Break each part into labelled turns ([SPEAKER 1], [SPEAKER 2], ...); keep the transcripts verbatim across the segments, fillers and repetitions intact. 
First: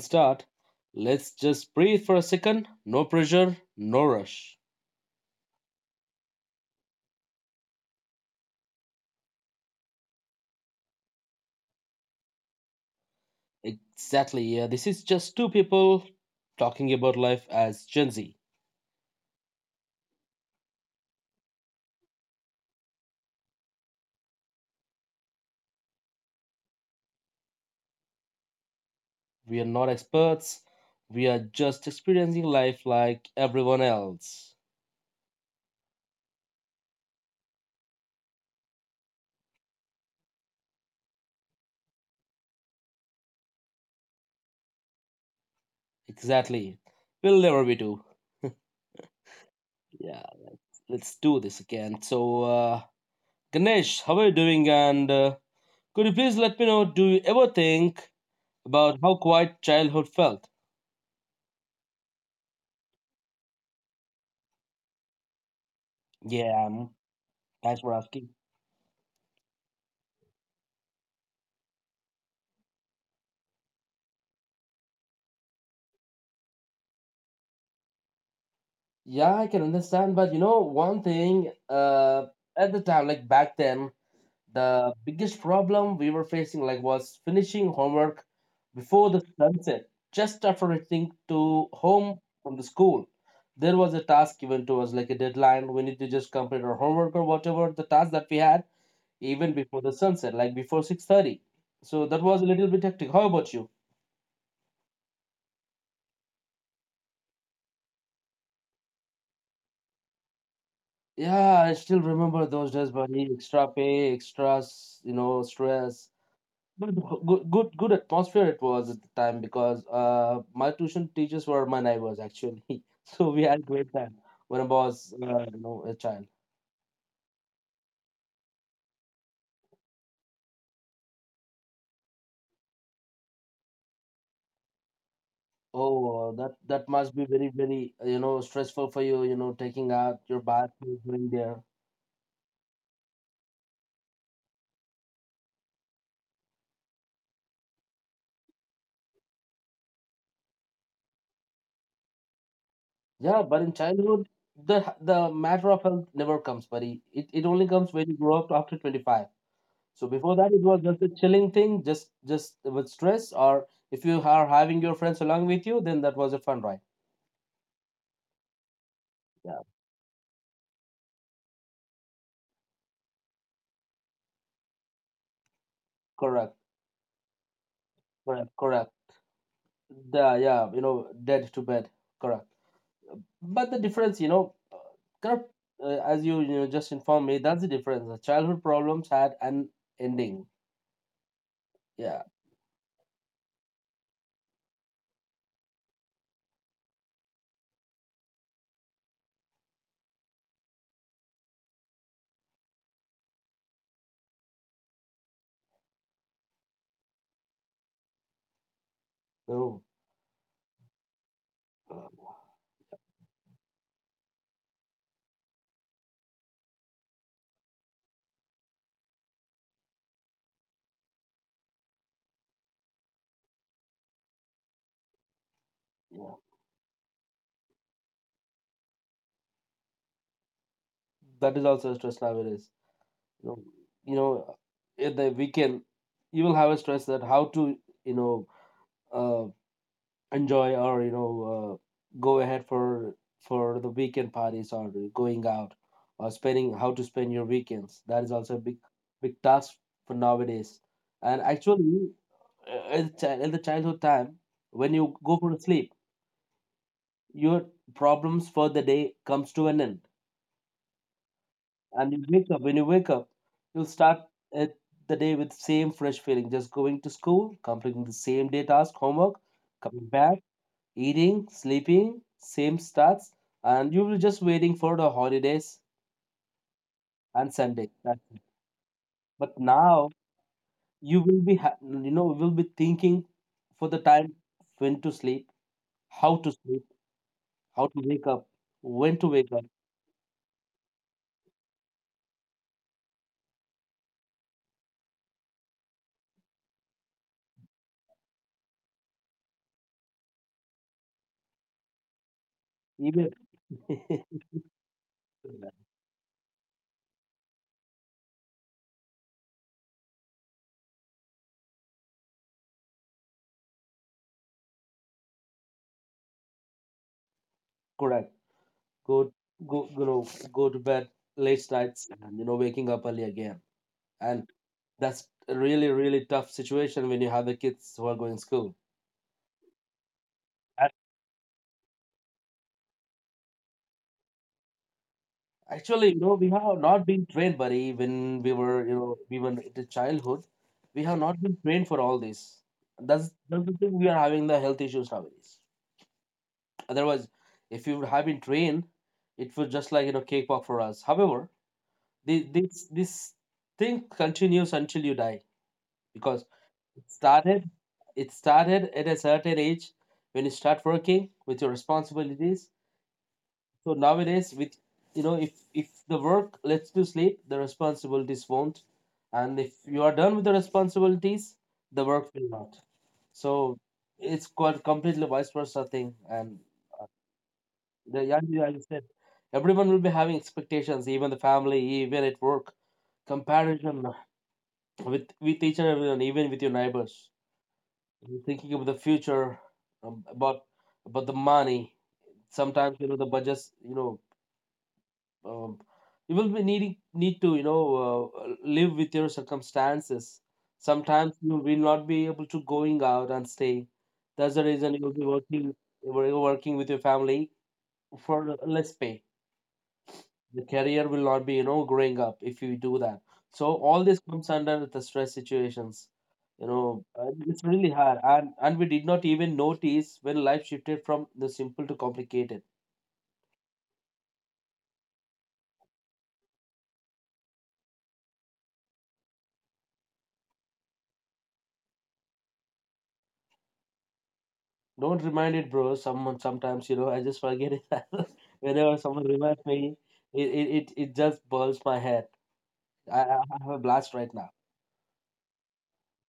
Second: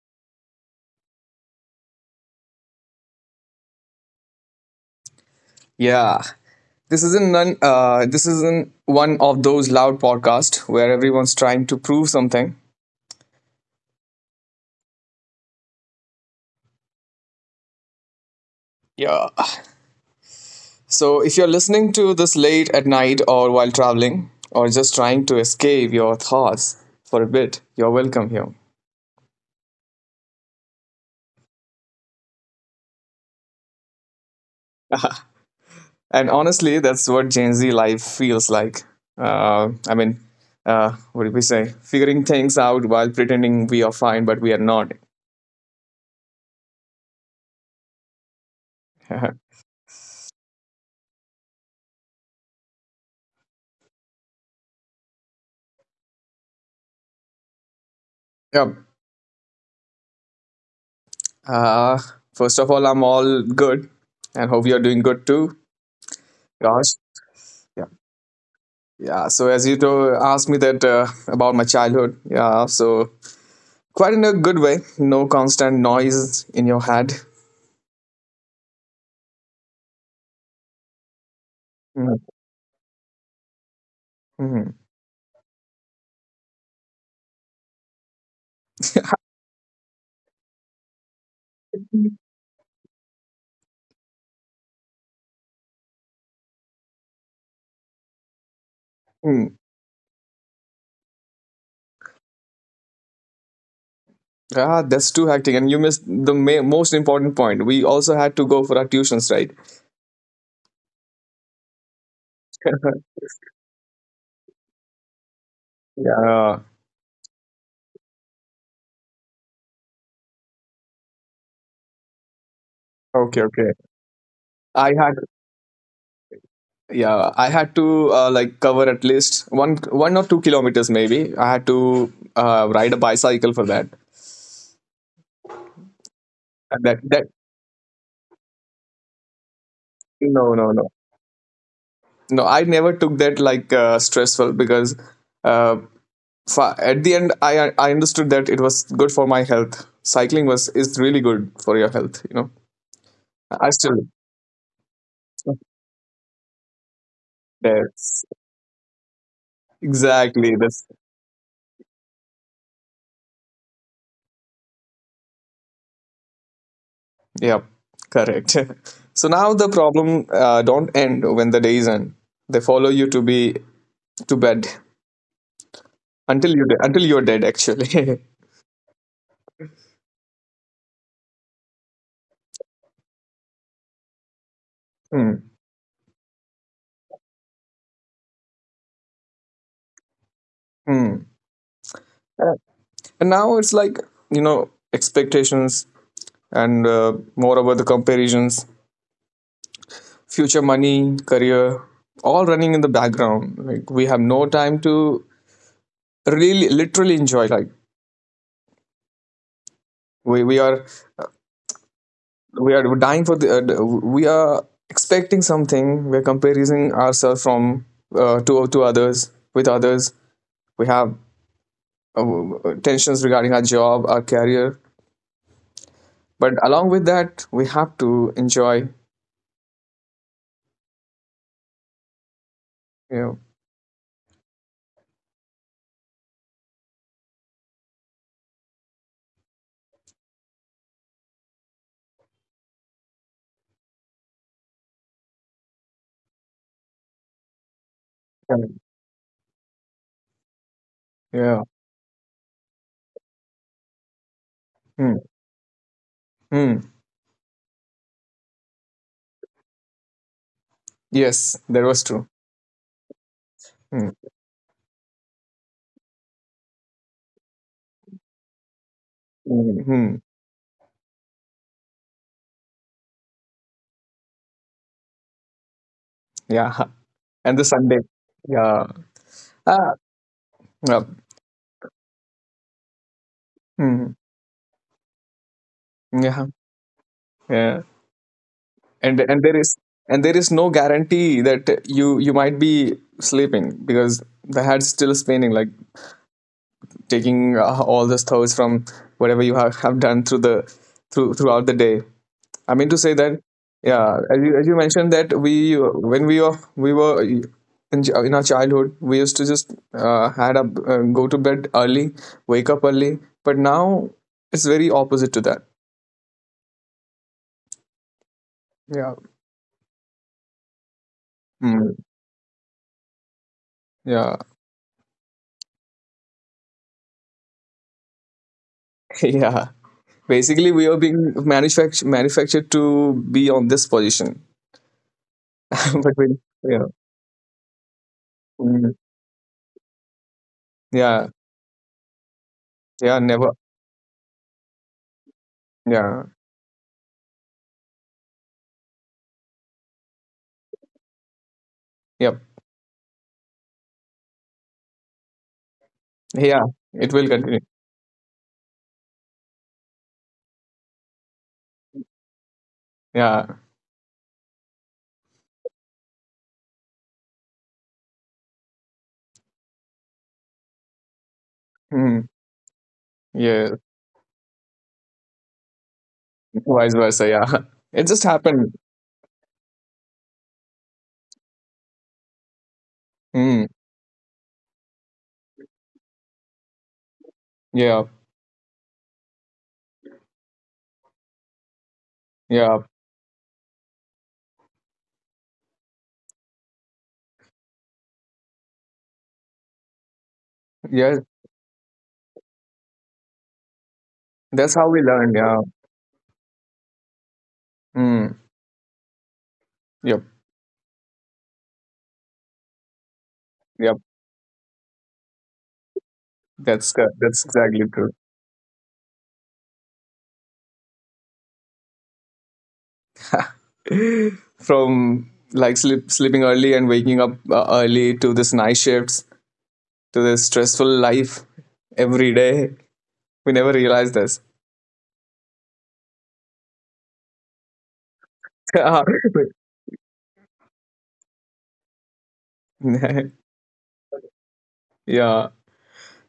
[SPEAKER 1] start, let's just breathe for a second. No pressure, no rush.
[SPEAKER 2] Yeah, this isn't none. Uh, this isn't one of those loud podcasts where everyone's trying to prove something.
[SPEAKER 1] Exactly, yeah. This is just two people talking about life as Gen Z.
[SPEAKER 2] Yeah. So if you're listening to this late at night or while traveling or just trying to escape your thoughts for a bit, you're welcome here.
[SPEAKER 1] We are not experts, we are just experiencing life like everyone else.
[SPEAKER 2] And honestly, that's what Gen Z life feels like. Uh, I mean, uh, what did we say? Figuring things out while pretending we are fine, but we are not.
[SPEAKER 1] Exactly. We'll never be too. Yeah, let's let's do this again. So, uh, Ganesh, how are you doing? And uh, could you please let me know, do you ever think
[SPEAKER 2] Yep.
[SPEAKER 1] about how quiet childhood felt?
[SPEAKER 2] Uh, First of all, I'm all good and hope you're doing good too.
[SPEAKER 1] Yeah, um,
[SPEAKER 2] Gosh.
[SPEAKER 1] thanks
[SPEAKER 2] Yeah.
[SPEAKER 1] for asking.
[SPEAKER 2] Yeah. So as you to asked me that uh, about my childhood. Yeah. So quite in a good way. No constant noise in your head.
[SPEAKER 1] Yeah, I can understand, but you know, one thing, uh, at the time, like back then,
[SPEAKER 2] Mm-hmm.
[SPEAKER 1] the biggest problem we were facing, like, was finishing homework before the sunset, just after returning to home from the school. There was a task given to us, like a deadline. We need to just complete our homework or whatever the task that we had, even before the sunset, like before six thirty. So that was a little bit hectic. How about you?
[SPEAKER 2] Ah, that's too hectic. And you missed the ma- most important point. We also had to go for our tuitions, right?
[SPEAKER 1] Yeah, I still remember those days, buddy. Extra pay, extras, you know, stress.
[SPEAKER 2] Yeah. Uh,
[SPEAKER 1] But good, good, good atmosphere it was at the time because uh, my tuition teachers were my neighbors actually, so we
[SPEAKER 2] okay.
[SPEAKER 1] had
[SPEAKER 2] Okay.
[SPEAKER 1] great time when I
[SPEAKER 2] I
[SPEAKER 1] was,
[SPEAKER 2] had
[SPEAKER 1] uh, you know, a child.
[SPEAKER 2] Yeah, I had to uh, like cover at least one one or two kilometers maybe. I had to uh, ride a bicycle for that.
[SPEAKER 1] Oh, that
[SPEAKER 2] And
[SPEAKER 1] that
[SPEAKER 2] that
[SPEAKER 1] must
[SPEAKER 2] that
[SPEAKER 1] be very, very, uh, you know, stressful for you. You know, taking out your
[SPEAKER 2] no
[SPEAKER 1] bath,
[SPEAKER 2] no no
[SPEAKER 1] going there.
[SPEAKER 2] no I never took that like uh, stressful, because uh, fa- at the end i i understood that it was good for my health. Cycling was is really good for your health you know
[SPEAKER 1] Yeah, but
[SPEAKER 2] I
[SPEAKER 1] in
[SPEAKER 2] still
[SPEAKER 1] childhood, the the matter of health never comes, buddy. It it only comes when you
[SPEAKER 2] that's
[SPEAKER 1] grow up after twenty-five. So before that,
[SPEAKER 2] exactly
[SPEAKER 1] it was
[SPEAKER 2] this
[SPEAKER 1] just a chilling thing, just just with stress, or if you are having your friends along with you, then that was a fun ride.
[SPEAKER 2] Yeah, correct. So now
[SPEAKER 1] Yeah,
[SPEAKER 2] the problem uh, don't end when the days end, they follow you to be to bed,
[SPEAKER 1] correct,
[SPEAKER 2] until you until you're dead, actually.
[SPEAKER 1] correct, correct. The yeah, you know, dead to bed, correct. But the difference, you know, uh,
[SPEAKER 2] Hmm.
[SPEAKER 1] correct, uh, as you you know just informed me, that's the difference. The childhood problems had an ending.
[SPEAKER 2] Hmm.
[SPEAKER 1] Yeah,
[SPEAKER 2] Uh, And now it's like you know expectations and uh, moreover the comparisons, future, money, career, all running in the background. Like, we have no time to really literally enjoy. Like,
[SPEAKER 1] oh,
[SPEAKER 2] we, we are we are dying for the, uh, we are expecting something. We're comparing ourselves from uh, to to others, with others. We have uh, tensions regarding our job, our career.
[SPEAKER 1] yeah,
[SPEAKER 2] But along with that, we have to enjoy.
[SPEAKER 1] that is also a stress nowadays.
[SPEAKER 2] You know,
[SPEAKER 1] you know, you know in the weekend you will have a stress that how to you know uh, enjoy or you know uh, go ahead for for the weekend parties or going out or spending, how to spend your weekends. That is also a
[SPEAKER 2] yeah.
[SPEAKER 1] big big task for nowadays. And
[SPEAKER 2] Yeah.
[SPEAKER 1] actually uh, in chi- in the childhood time, when you
[SPEAKER 2] Hmm.
[SPEAKER 1] go for sleep,
[SPEAKER 2] Hmm.
[SPEAKER 1] your problems for the day comes to an end.
[SPEAKER 2] Yes, that was
[SPEAKER 1] And you
[SPEAKER 2] true.
[SPEAKER 1] wake up, when you wake up you'll
[SPEAKER 2] Hmm.
[SPEAKER 1] start it, the day with same fresh feeling, just going to school, completing the same day task, homework,
[SPEAKER 2] Hmm.
[SPEAKER 1] coming
[SPEAKER 2] Hmm.
[SPEAKER 1] back, eating, sleeping, same starts. And you will just waiting for the holidays
[SPEAKER 2] Yeah.
[SPEAKER 1] and
[SPEAKER 2] And the
[SPEAKER 1] Sunday,
[SPEAKER 2] Sunday.
[SPEAKER 1] that's it.
[SPEAKER 2] Yeah.
[SPEAKER 1] But
[SPEAKER 2] Ah.
[SPEAKER 1] now
[SPEAKER 2] Yeah.
[SPEAKER 1] you will be ha- you know will be thinking for the
[SPEAKER 2] Mhm.
[SPEAKER 1] time, when to sleep, how
[SPEAKER 2] Yeah.
[SPEAKER 1] to sleep,
[SPEAKER 2] Yeah.
[SPEAKER 1] how to wake up,
[SPEAKER 2] And
[SPEAKER 1] when to
[SPEAKER 2] and
[SPEAKER 1] wake
[SPEAKER 2] there
[SPEAKER 1] up,
[SPEAKER 2] is, and there is no guarantee that you you might be sleeping, because the head's still spinning, like taking uh, all the thoughts from whatever you have, have done through the, through throughout the day. I mean to say
[SPEAKER 1] even.
[SPEAKER 2] that, yeah, as you, as you mentioned that we when we were we were in, ch- in our childhood, we used to just uh, had a, uh, go to bed early, wake up early, but now it's very opposite to that.
[SPEAKER 1] Correct.
[SPEAKER 2] Yeah.
[SPEAKER 1] Go go you know, go to bed late
[SPEAKER 2] Mm,
[SPEAKER 1] nights and you know waking up early again.
[SPEAKER 2] yeah.
[SPEAKER 1] And that's a really really tough situation when you have the kids who are going school.
[SPEAKER 2] Yeah. Basically, we
[SPEAKER 1] And
[SPEAKER 2] are being manufactured manufactured to be on this position.
[SPEAKER 1] actually,
[SPEAKER 2] But
[SPEAKER 1] you know,
[SPEAKER 2] we,
[SPEAKER 1] we have
[SPEAKER 2] yeah.
[SPEAKER 1] not been trained, buddy, when we were,
[SPEAKER 2] Mm.
[SPEAKER 1] you know, we were in the childhood. We have
[SPEAKER 2] Yeah.
[SPEAKER 1] not been trained for all this.
[SPEAKER 2] Yeah.
[SPEAKER 1] that's
[SPEAKER 2] Never.
[SPEAKER 1] that's the thing, we are having the health issues nowadays.
[SPEAKER 2] Yeah.
[SPEAKER 1] Otherwise, if you would have been trained, it was just like, you know, cake pop for us. However
[SPEAKER 2] Yep.
[SPEAKER 1] the, this this thing continues until you die, because
[SPEAKER 2] Yeah.
[SPEAKER 1] it
[SPEAKER 2] It will continue.
[SPEAKER 1] started. It started at a certain age when you start working with your responsibilities.
[SPEAKER 2] Yeah.
[SPEAKER 1] So nowadays, with you know, if if the work lets you sleep, the responsibilities won't, and if you are done with the responsibilities, the
[SPEAKER 2] Mm.
[SPEAKER 1] work will not.
[SPEAKER 2] Yeah.
[SPEAKER 1] So it's quite completely vice versa thing. And
[SPEAKER 2] Vice versa. Yeah. It just
[SPEAKER 1] the young,
[SPEAKER 2] happened.
[SPEAKER 1] like you said, everyone will be having expectations, even the family, even at work,
[SPEAKER 2] Mm.
[SPEAKER 1] comparison with with each other, even with your neighbors.
[SPEAKER 2] Yeah.
[SPEAKER 1] You're thinking of the future, um, about about the money.
[SPEAKER 2] Yeah.
[SPEAKER 1] Sometimes you know the budgets. You know, um, you will be needing need to you know uh, live with your circumstances.
[SPEAKER 2] Yeah.
[SPEAKER 1] Sometimes you will not be able to going out and stay. That's the
[SPEAKER 2] That's how
[SPEAKER 1] reason
[SPEAKER 2] we
[SPEAKER 1] you will be
[SPEAKER 2] learn. Yeah.
[SPEAKER 1] working you will be working with your family
[SPEAKER 2] Mm.
[SPEAKER 1] for less pay.
[SPEAKER 2] Yep.
[SPEAKER 1] The career will not be, you know, growing up if you do that. So
[SPEAKER 2] Yep.
[SPEAKER 1] all this comes under the stress situations, you
[SPEAKER 2] That's
[SPEAKER 1] know,
[SPEAKER 2] uh,
[SPEAKER 1] and
[SPEAKER 2] that's
[SPEAKER 1] it's
[SPEAKER 2] exactly
[SPEAKER 1] really hard. And and we did not even notice when life shifted from the simple to complicated.
[SPEAKER 2] true. From like sleep, sleeping early and waking up uh, early, to this night shifts, to this stressful life every day. We never realized this.
[SPEAKER 1] Don't remind it, bro, someone sometimes you know I just forget it. Whenever
[SPEAKER 2] Yeah,
[SPEAKER 1] someone reminds me, it it, it, it just burns my head. I, I have a blast right now.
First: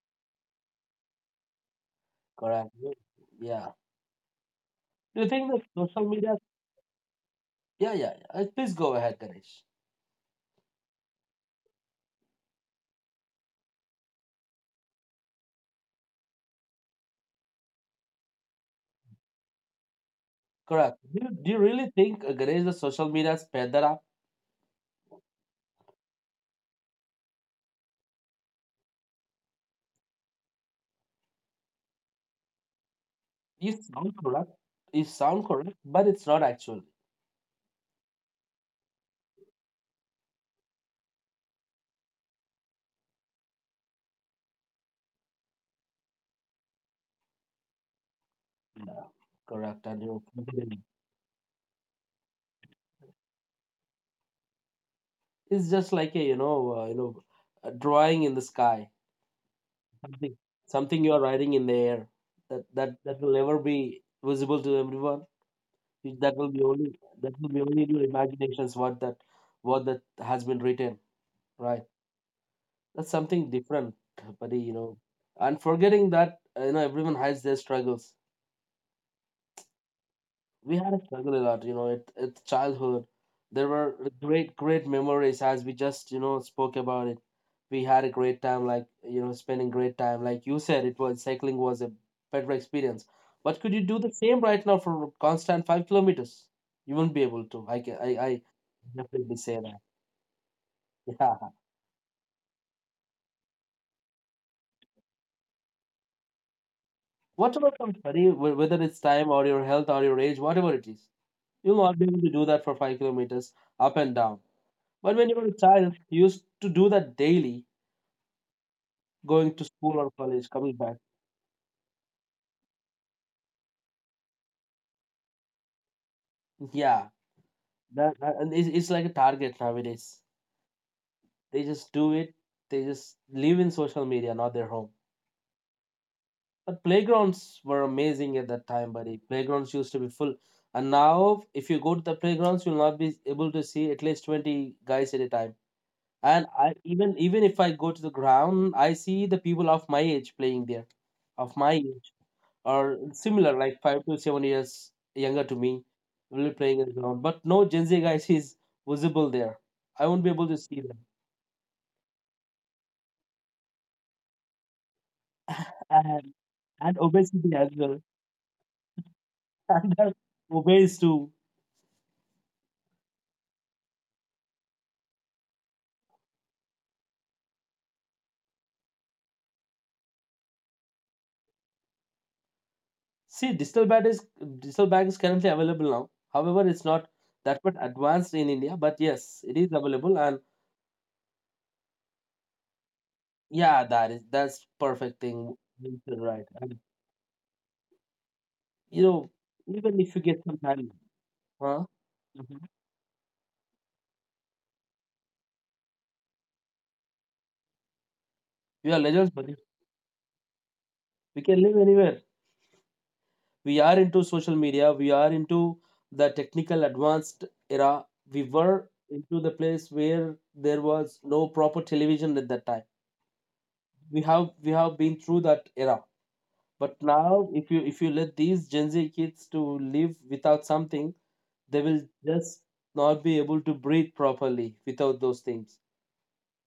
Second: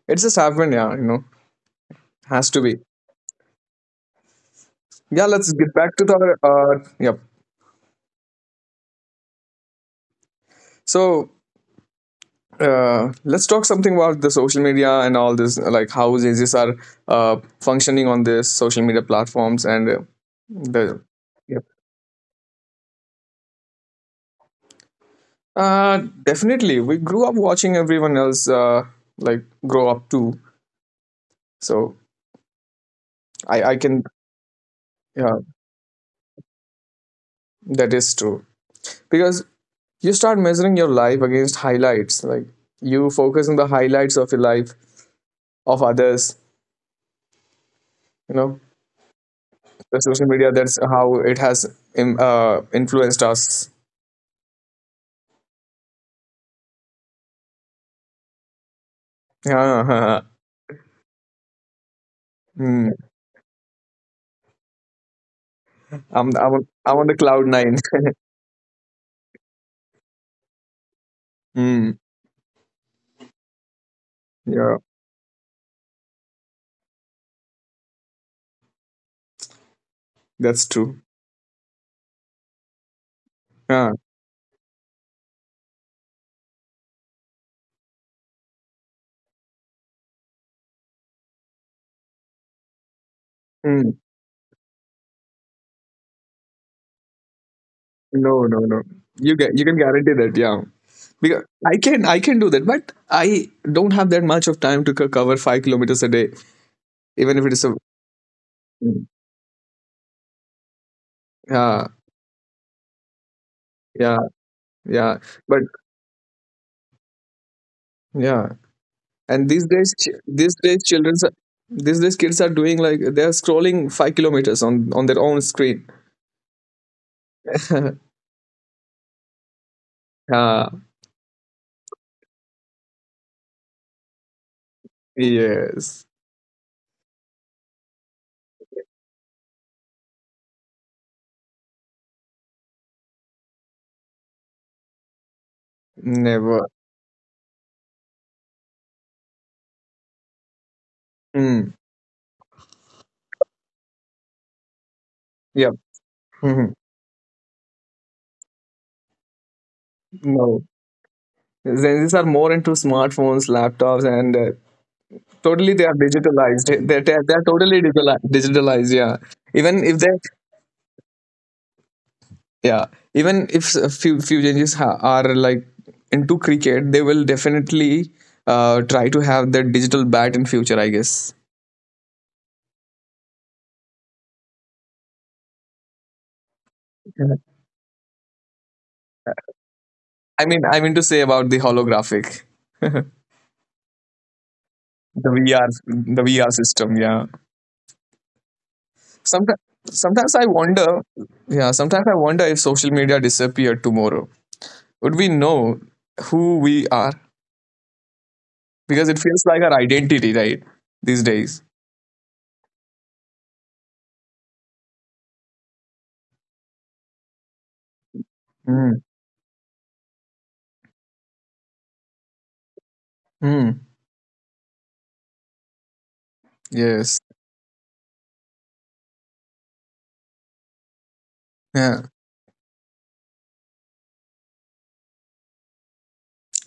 [SPEAKER 2] it just happened. Yeah, you know, has to
[SPEAKER 1] Correct,
[SPEAKER 2] be.
[SPEAKER 1] yeah. Do
[SPEAKER 2] Yeah,
[SPEAKER 1] you think
[SPEAKER 2] let's
[SPEAKER 1] that
[SPEAKER 2] get back to
[SPEAKER 1] social media,
[SPEAKER 2] the. Uh, yep.
[SPEAKER 1] yeah yeah yeah, Uh, please go ahead, Ganesh?
[SPEAKER 2] So uh, let's talk something about the social media and all this, like how J Js are uh, functioning on this social media platforms, and uh,
[SPEAKER 1] Correct.
[SPEAKER 2] the.
[SPEAKER 1] Do you, do you
[SPEAKER 2] Yep.
[SPEAKER 1] really think, uh, Ganesh, the social media sped that
[SPEAKER 2] Uh, definitely, we grew up watching everyone else uh, like grow up too. So I I can
[SPEAKER 1] sound correct? Is
[SPEAKER 2] yeah,
[SPEAKER 1] sound correct, but it's not actually.
[SPEAKER 2] that is true, because you start measuring your life against highlights, like, you focus on the highlights of your life of others you know
[SPEAKER 1] uh, Correct.
[SPEAKER 2] the
[SPEAKER 1] And you
[SPEAKER 2] social media, that's
[SPEAKER 1] know,
[SPEAKER 2] how it has im- uh, influenced us.
[SPEAKER 1] it's just like a you know, uh, you know a drawing in the sky,
[SPEAKER 2] Yeah.
[SPEAKER 1] something something you are writing in the air, that that
[SPEAKER 2] Mm.
[SPEAKER 1] that will never be visible to everyone.
[SPEAKER 2] I'm,
[SPEAKER 1] That will be
[SPEAKER 2] I'm,
[SPEAKER 1] only
[SPEAKER 2] I'm on the
[SPEAKER 1] that
[SPEAKER 2] cloud
[SPEAKER 1] will be
[SPEAKER 2] nine.
[SPEAKER 1] only in your imaginations, what that what that has been written. Right.
[SPEAKER 2] Mm.
[SPEAKER 1] That's something different, buddy. You
[SPEAKER 2] Yeah,
[SPEAKER 1] know, and forgetting that uh, you know, everyone has their struggles.
[SPEAKER 2] that's
[SPEAKER 1] We had
[SPEAKER 2] true.
[SPEAKER 1] a struggle a lot, you know, it, it's childhood. There
[SPEAKER 2] Yeah.
[SPEAKER 1] were great great memories, as we just you know spoke about it. We had a great time, like you know, spending great time, like you said, it was, cycling was a better experience. But could you
[SPEAKER 2] Mm.
[SPEAKER 1] do the same right now for constant five kilometers? You won't be able to. i can i,
[SPEAKER 2] No,
[SPEAKER 1] I
[SPEAKER 2] no, no, you
[SPEAKER 1] definitely say
[SPEAKER 2] get you can
[SPEAKER 1] that.
[SPEAKER 2] guarantee that, yeah.
[SPEAKER 1] Yeah.
[SPEAKER 2] Because i can i can do that, but I don't have that much of time to co- cover five kilometers a day, even if it
[SPEAKER 1] What
[SPEAKER 2] is a.
[SPEAKER 1] about some study, wh- whether it's
[SPEAKER 2] Mm.
[SPEAKER 1] time or your health or your age, whatever it is, you'll
[SPEAKER 2] Yeah.
[SPEAKER 1] not be able to do that for five kilometers, up and
[SPEAKER 2] Yeah.
[SPEAKER 1] down. But
[SPEAKER 2] Yeah,
[SPEAKER 1] when you were a
[SPEAKER 2] but
[SPEAKER 1] child, you used to do that daily,
[SPEAKER 2] yeah, and
[SPEAKER 1] going to
[SPEAKER 2] these days,
[SPEAKER 1] school or
[SPEAKER 2] chi-
[SPEAKER 1] college,
[SPEAKER 2] these
[SPEAKER 1] coming
[SPEAKER 2] days
[SPEAKER 1] back.
[SPEAKER 2] children are- these days kids are doing, like, they are scrolling five kilometers on on their own screen.
[SPEAKER 1] Yeah, that that- and it's, it's like a target nowadays.
[SPEAKER 2] Ah,
[SPEAKER 1] They just do it. They just live in social media, not their home.
[SPEAKER 2] yes.
[SPEAKER 1] But playgrounds were amazing at that time, buddy. Playgrounds used to be full, and now if you go to the playgrounds, you'll not be able to see at least twenty guys at a time. And
[SPEAKER 2] Never.
[SPEAKER 1] I even even if I go to the ground, I see the people of my age playing there, of
[SPEAKER 2] Mm.
[SPEAKER 1] my age. Or similar, like five to seven years younger to
[SPEAKER 2] Yep.
[SPEAKER 1] me, will be
[SPEAKER 2] Mhm.
[SPEAKER 1] playing it around. But no Gen Z guys is visible there. I won't be able to
[SPEAKER 2] No,
[SPEAKER 1] see them.
[SPEAKER 2] Gen Zs are more into smartphones, laptops, and uh, totally they are
[SPEAKER 1] and,
[SPEAKER 2] digitalized,
[SPEAKER 1] and
[SPEAKER 2] they're, they're, they're
[SPEAKER 1] obesity as
[SPEAKER 2] totally
[SPEAKER 1] well.
[SPEAKER 2] digitali- digitalized, yeah. even
[SPEAKER 1] And
[SPEAKER 2] if they
[SPEAKER 1] they're obese too.
[SPEAKER 2] Yeah, even if a few few changes ha- are, like, into cricket, they will definitely uh, try to have their digital bat in future, I guess.
[SPEAKER 1] See, digital bank is digital bank is currently available now. However, it's not that much advanced in India, but yes, it is available. And
[SPEAKER 2] I mean, I mean to say about the holographic, the
[SPEAKER 1] yeah, that is, that's perfect thing.
[SPEAKER 2] VR,
[SPEAKER 1] You said
[SPEAKER 2] the
[SPEAKER 1] right.
[SPEAKER 2] V R
[SPEAKER 1] And
[SPEAKER 2] system. Yeah.
[SPEAKER 1] you know,
[SPEAKER 2] Sometimes,
[SPEAKER 1] even if you
[SPEAKER 2] Sometimes
[SPEAKER 1] get
[SPEAKER 2] I
[SPEAKER 1] some time,
[SPEAKER 2] wonder. Yeah.
[SPEAKER 1] huh?
[SPEAKER 2] Sometimes I wonder,
[SPEAKER 1] Mhm.
[SPEAKER 2] if social media disappeared tomorrow, would we know who we are?
[SPEAKER 1] We are
[SPEAKER 2] Because it
[SPEAKER 1] legends,
[SPEAKER 2] feels
[SPEAKER 1] buddy.
[SPEAKER 2] like our identity, right? These
[SPEAKER 1] We can
[SPEAKER 2] days.
[SPEAKER 1] live anywhere. We are into social media, we are into the technical advanced era. We were
[SPEAKER 2] Mm.
[SPEAKER 1] into the place where there was no proper television at that time.
[SPEAKER 2] Mm.
[SPEAKER 1] We have we have been through that era. But
[SPEAKER 2] Yes.
[SPEAKER 1] now, if you, if you let these Gen Z kids to live without something, they will
[SPEAKER 2] Yeah.
[SPEAKER 1] just not be able to breathe properly without those things.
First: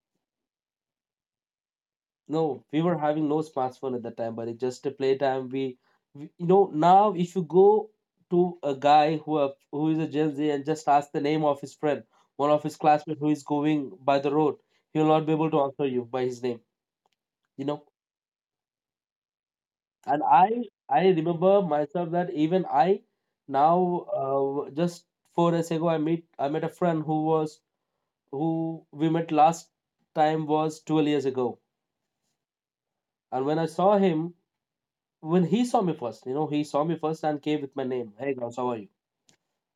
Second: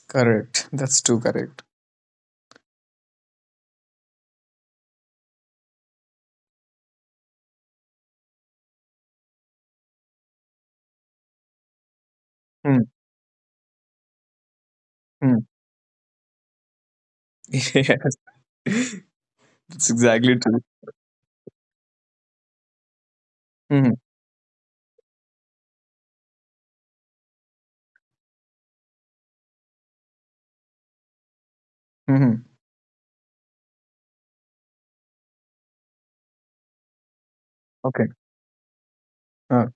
[SPEAKER 2] Correct. That's too correct.
[SPEAKER 1] No, we were having no smartphone at that time, but it just a playtime. We, we, you know, now if you go to a guy who have, who is a Gen Z, and just ask the name of his friend, one of his
[SPEAKER 2] Mm.
[SPEAKER 1] classmates who is going by the road, he will not be
[SPEAKER 2] Mm.
[SPEAKER 1] able to answer you by his name. You know,
[SPEAKER 2] Yes. That's
[SPEAKER 1] and
[SPEAKER 2] exactly true.
[SPEAKER 1] I I remember myself that even I
[SPEAKER 2] Mm.
[SPEAKER 1] now uh, just four days ago, I meet I met a friend, who was, who we met last time was twelve years ago,
[SPEAKER 2] Hmm.
[SPEAKER 1] and when I saw him, when he saw me first, you know, he saw me first and came with my
[SPEAKER 2] Okay.
[SPEAKER 1] name. Hey, Gauss, how are you?
[SPEAKER 2] Uh,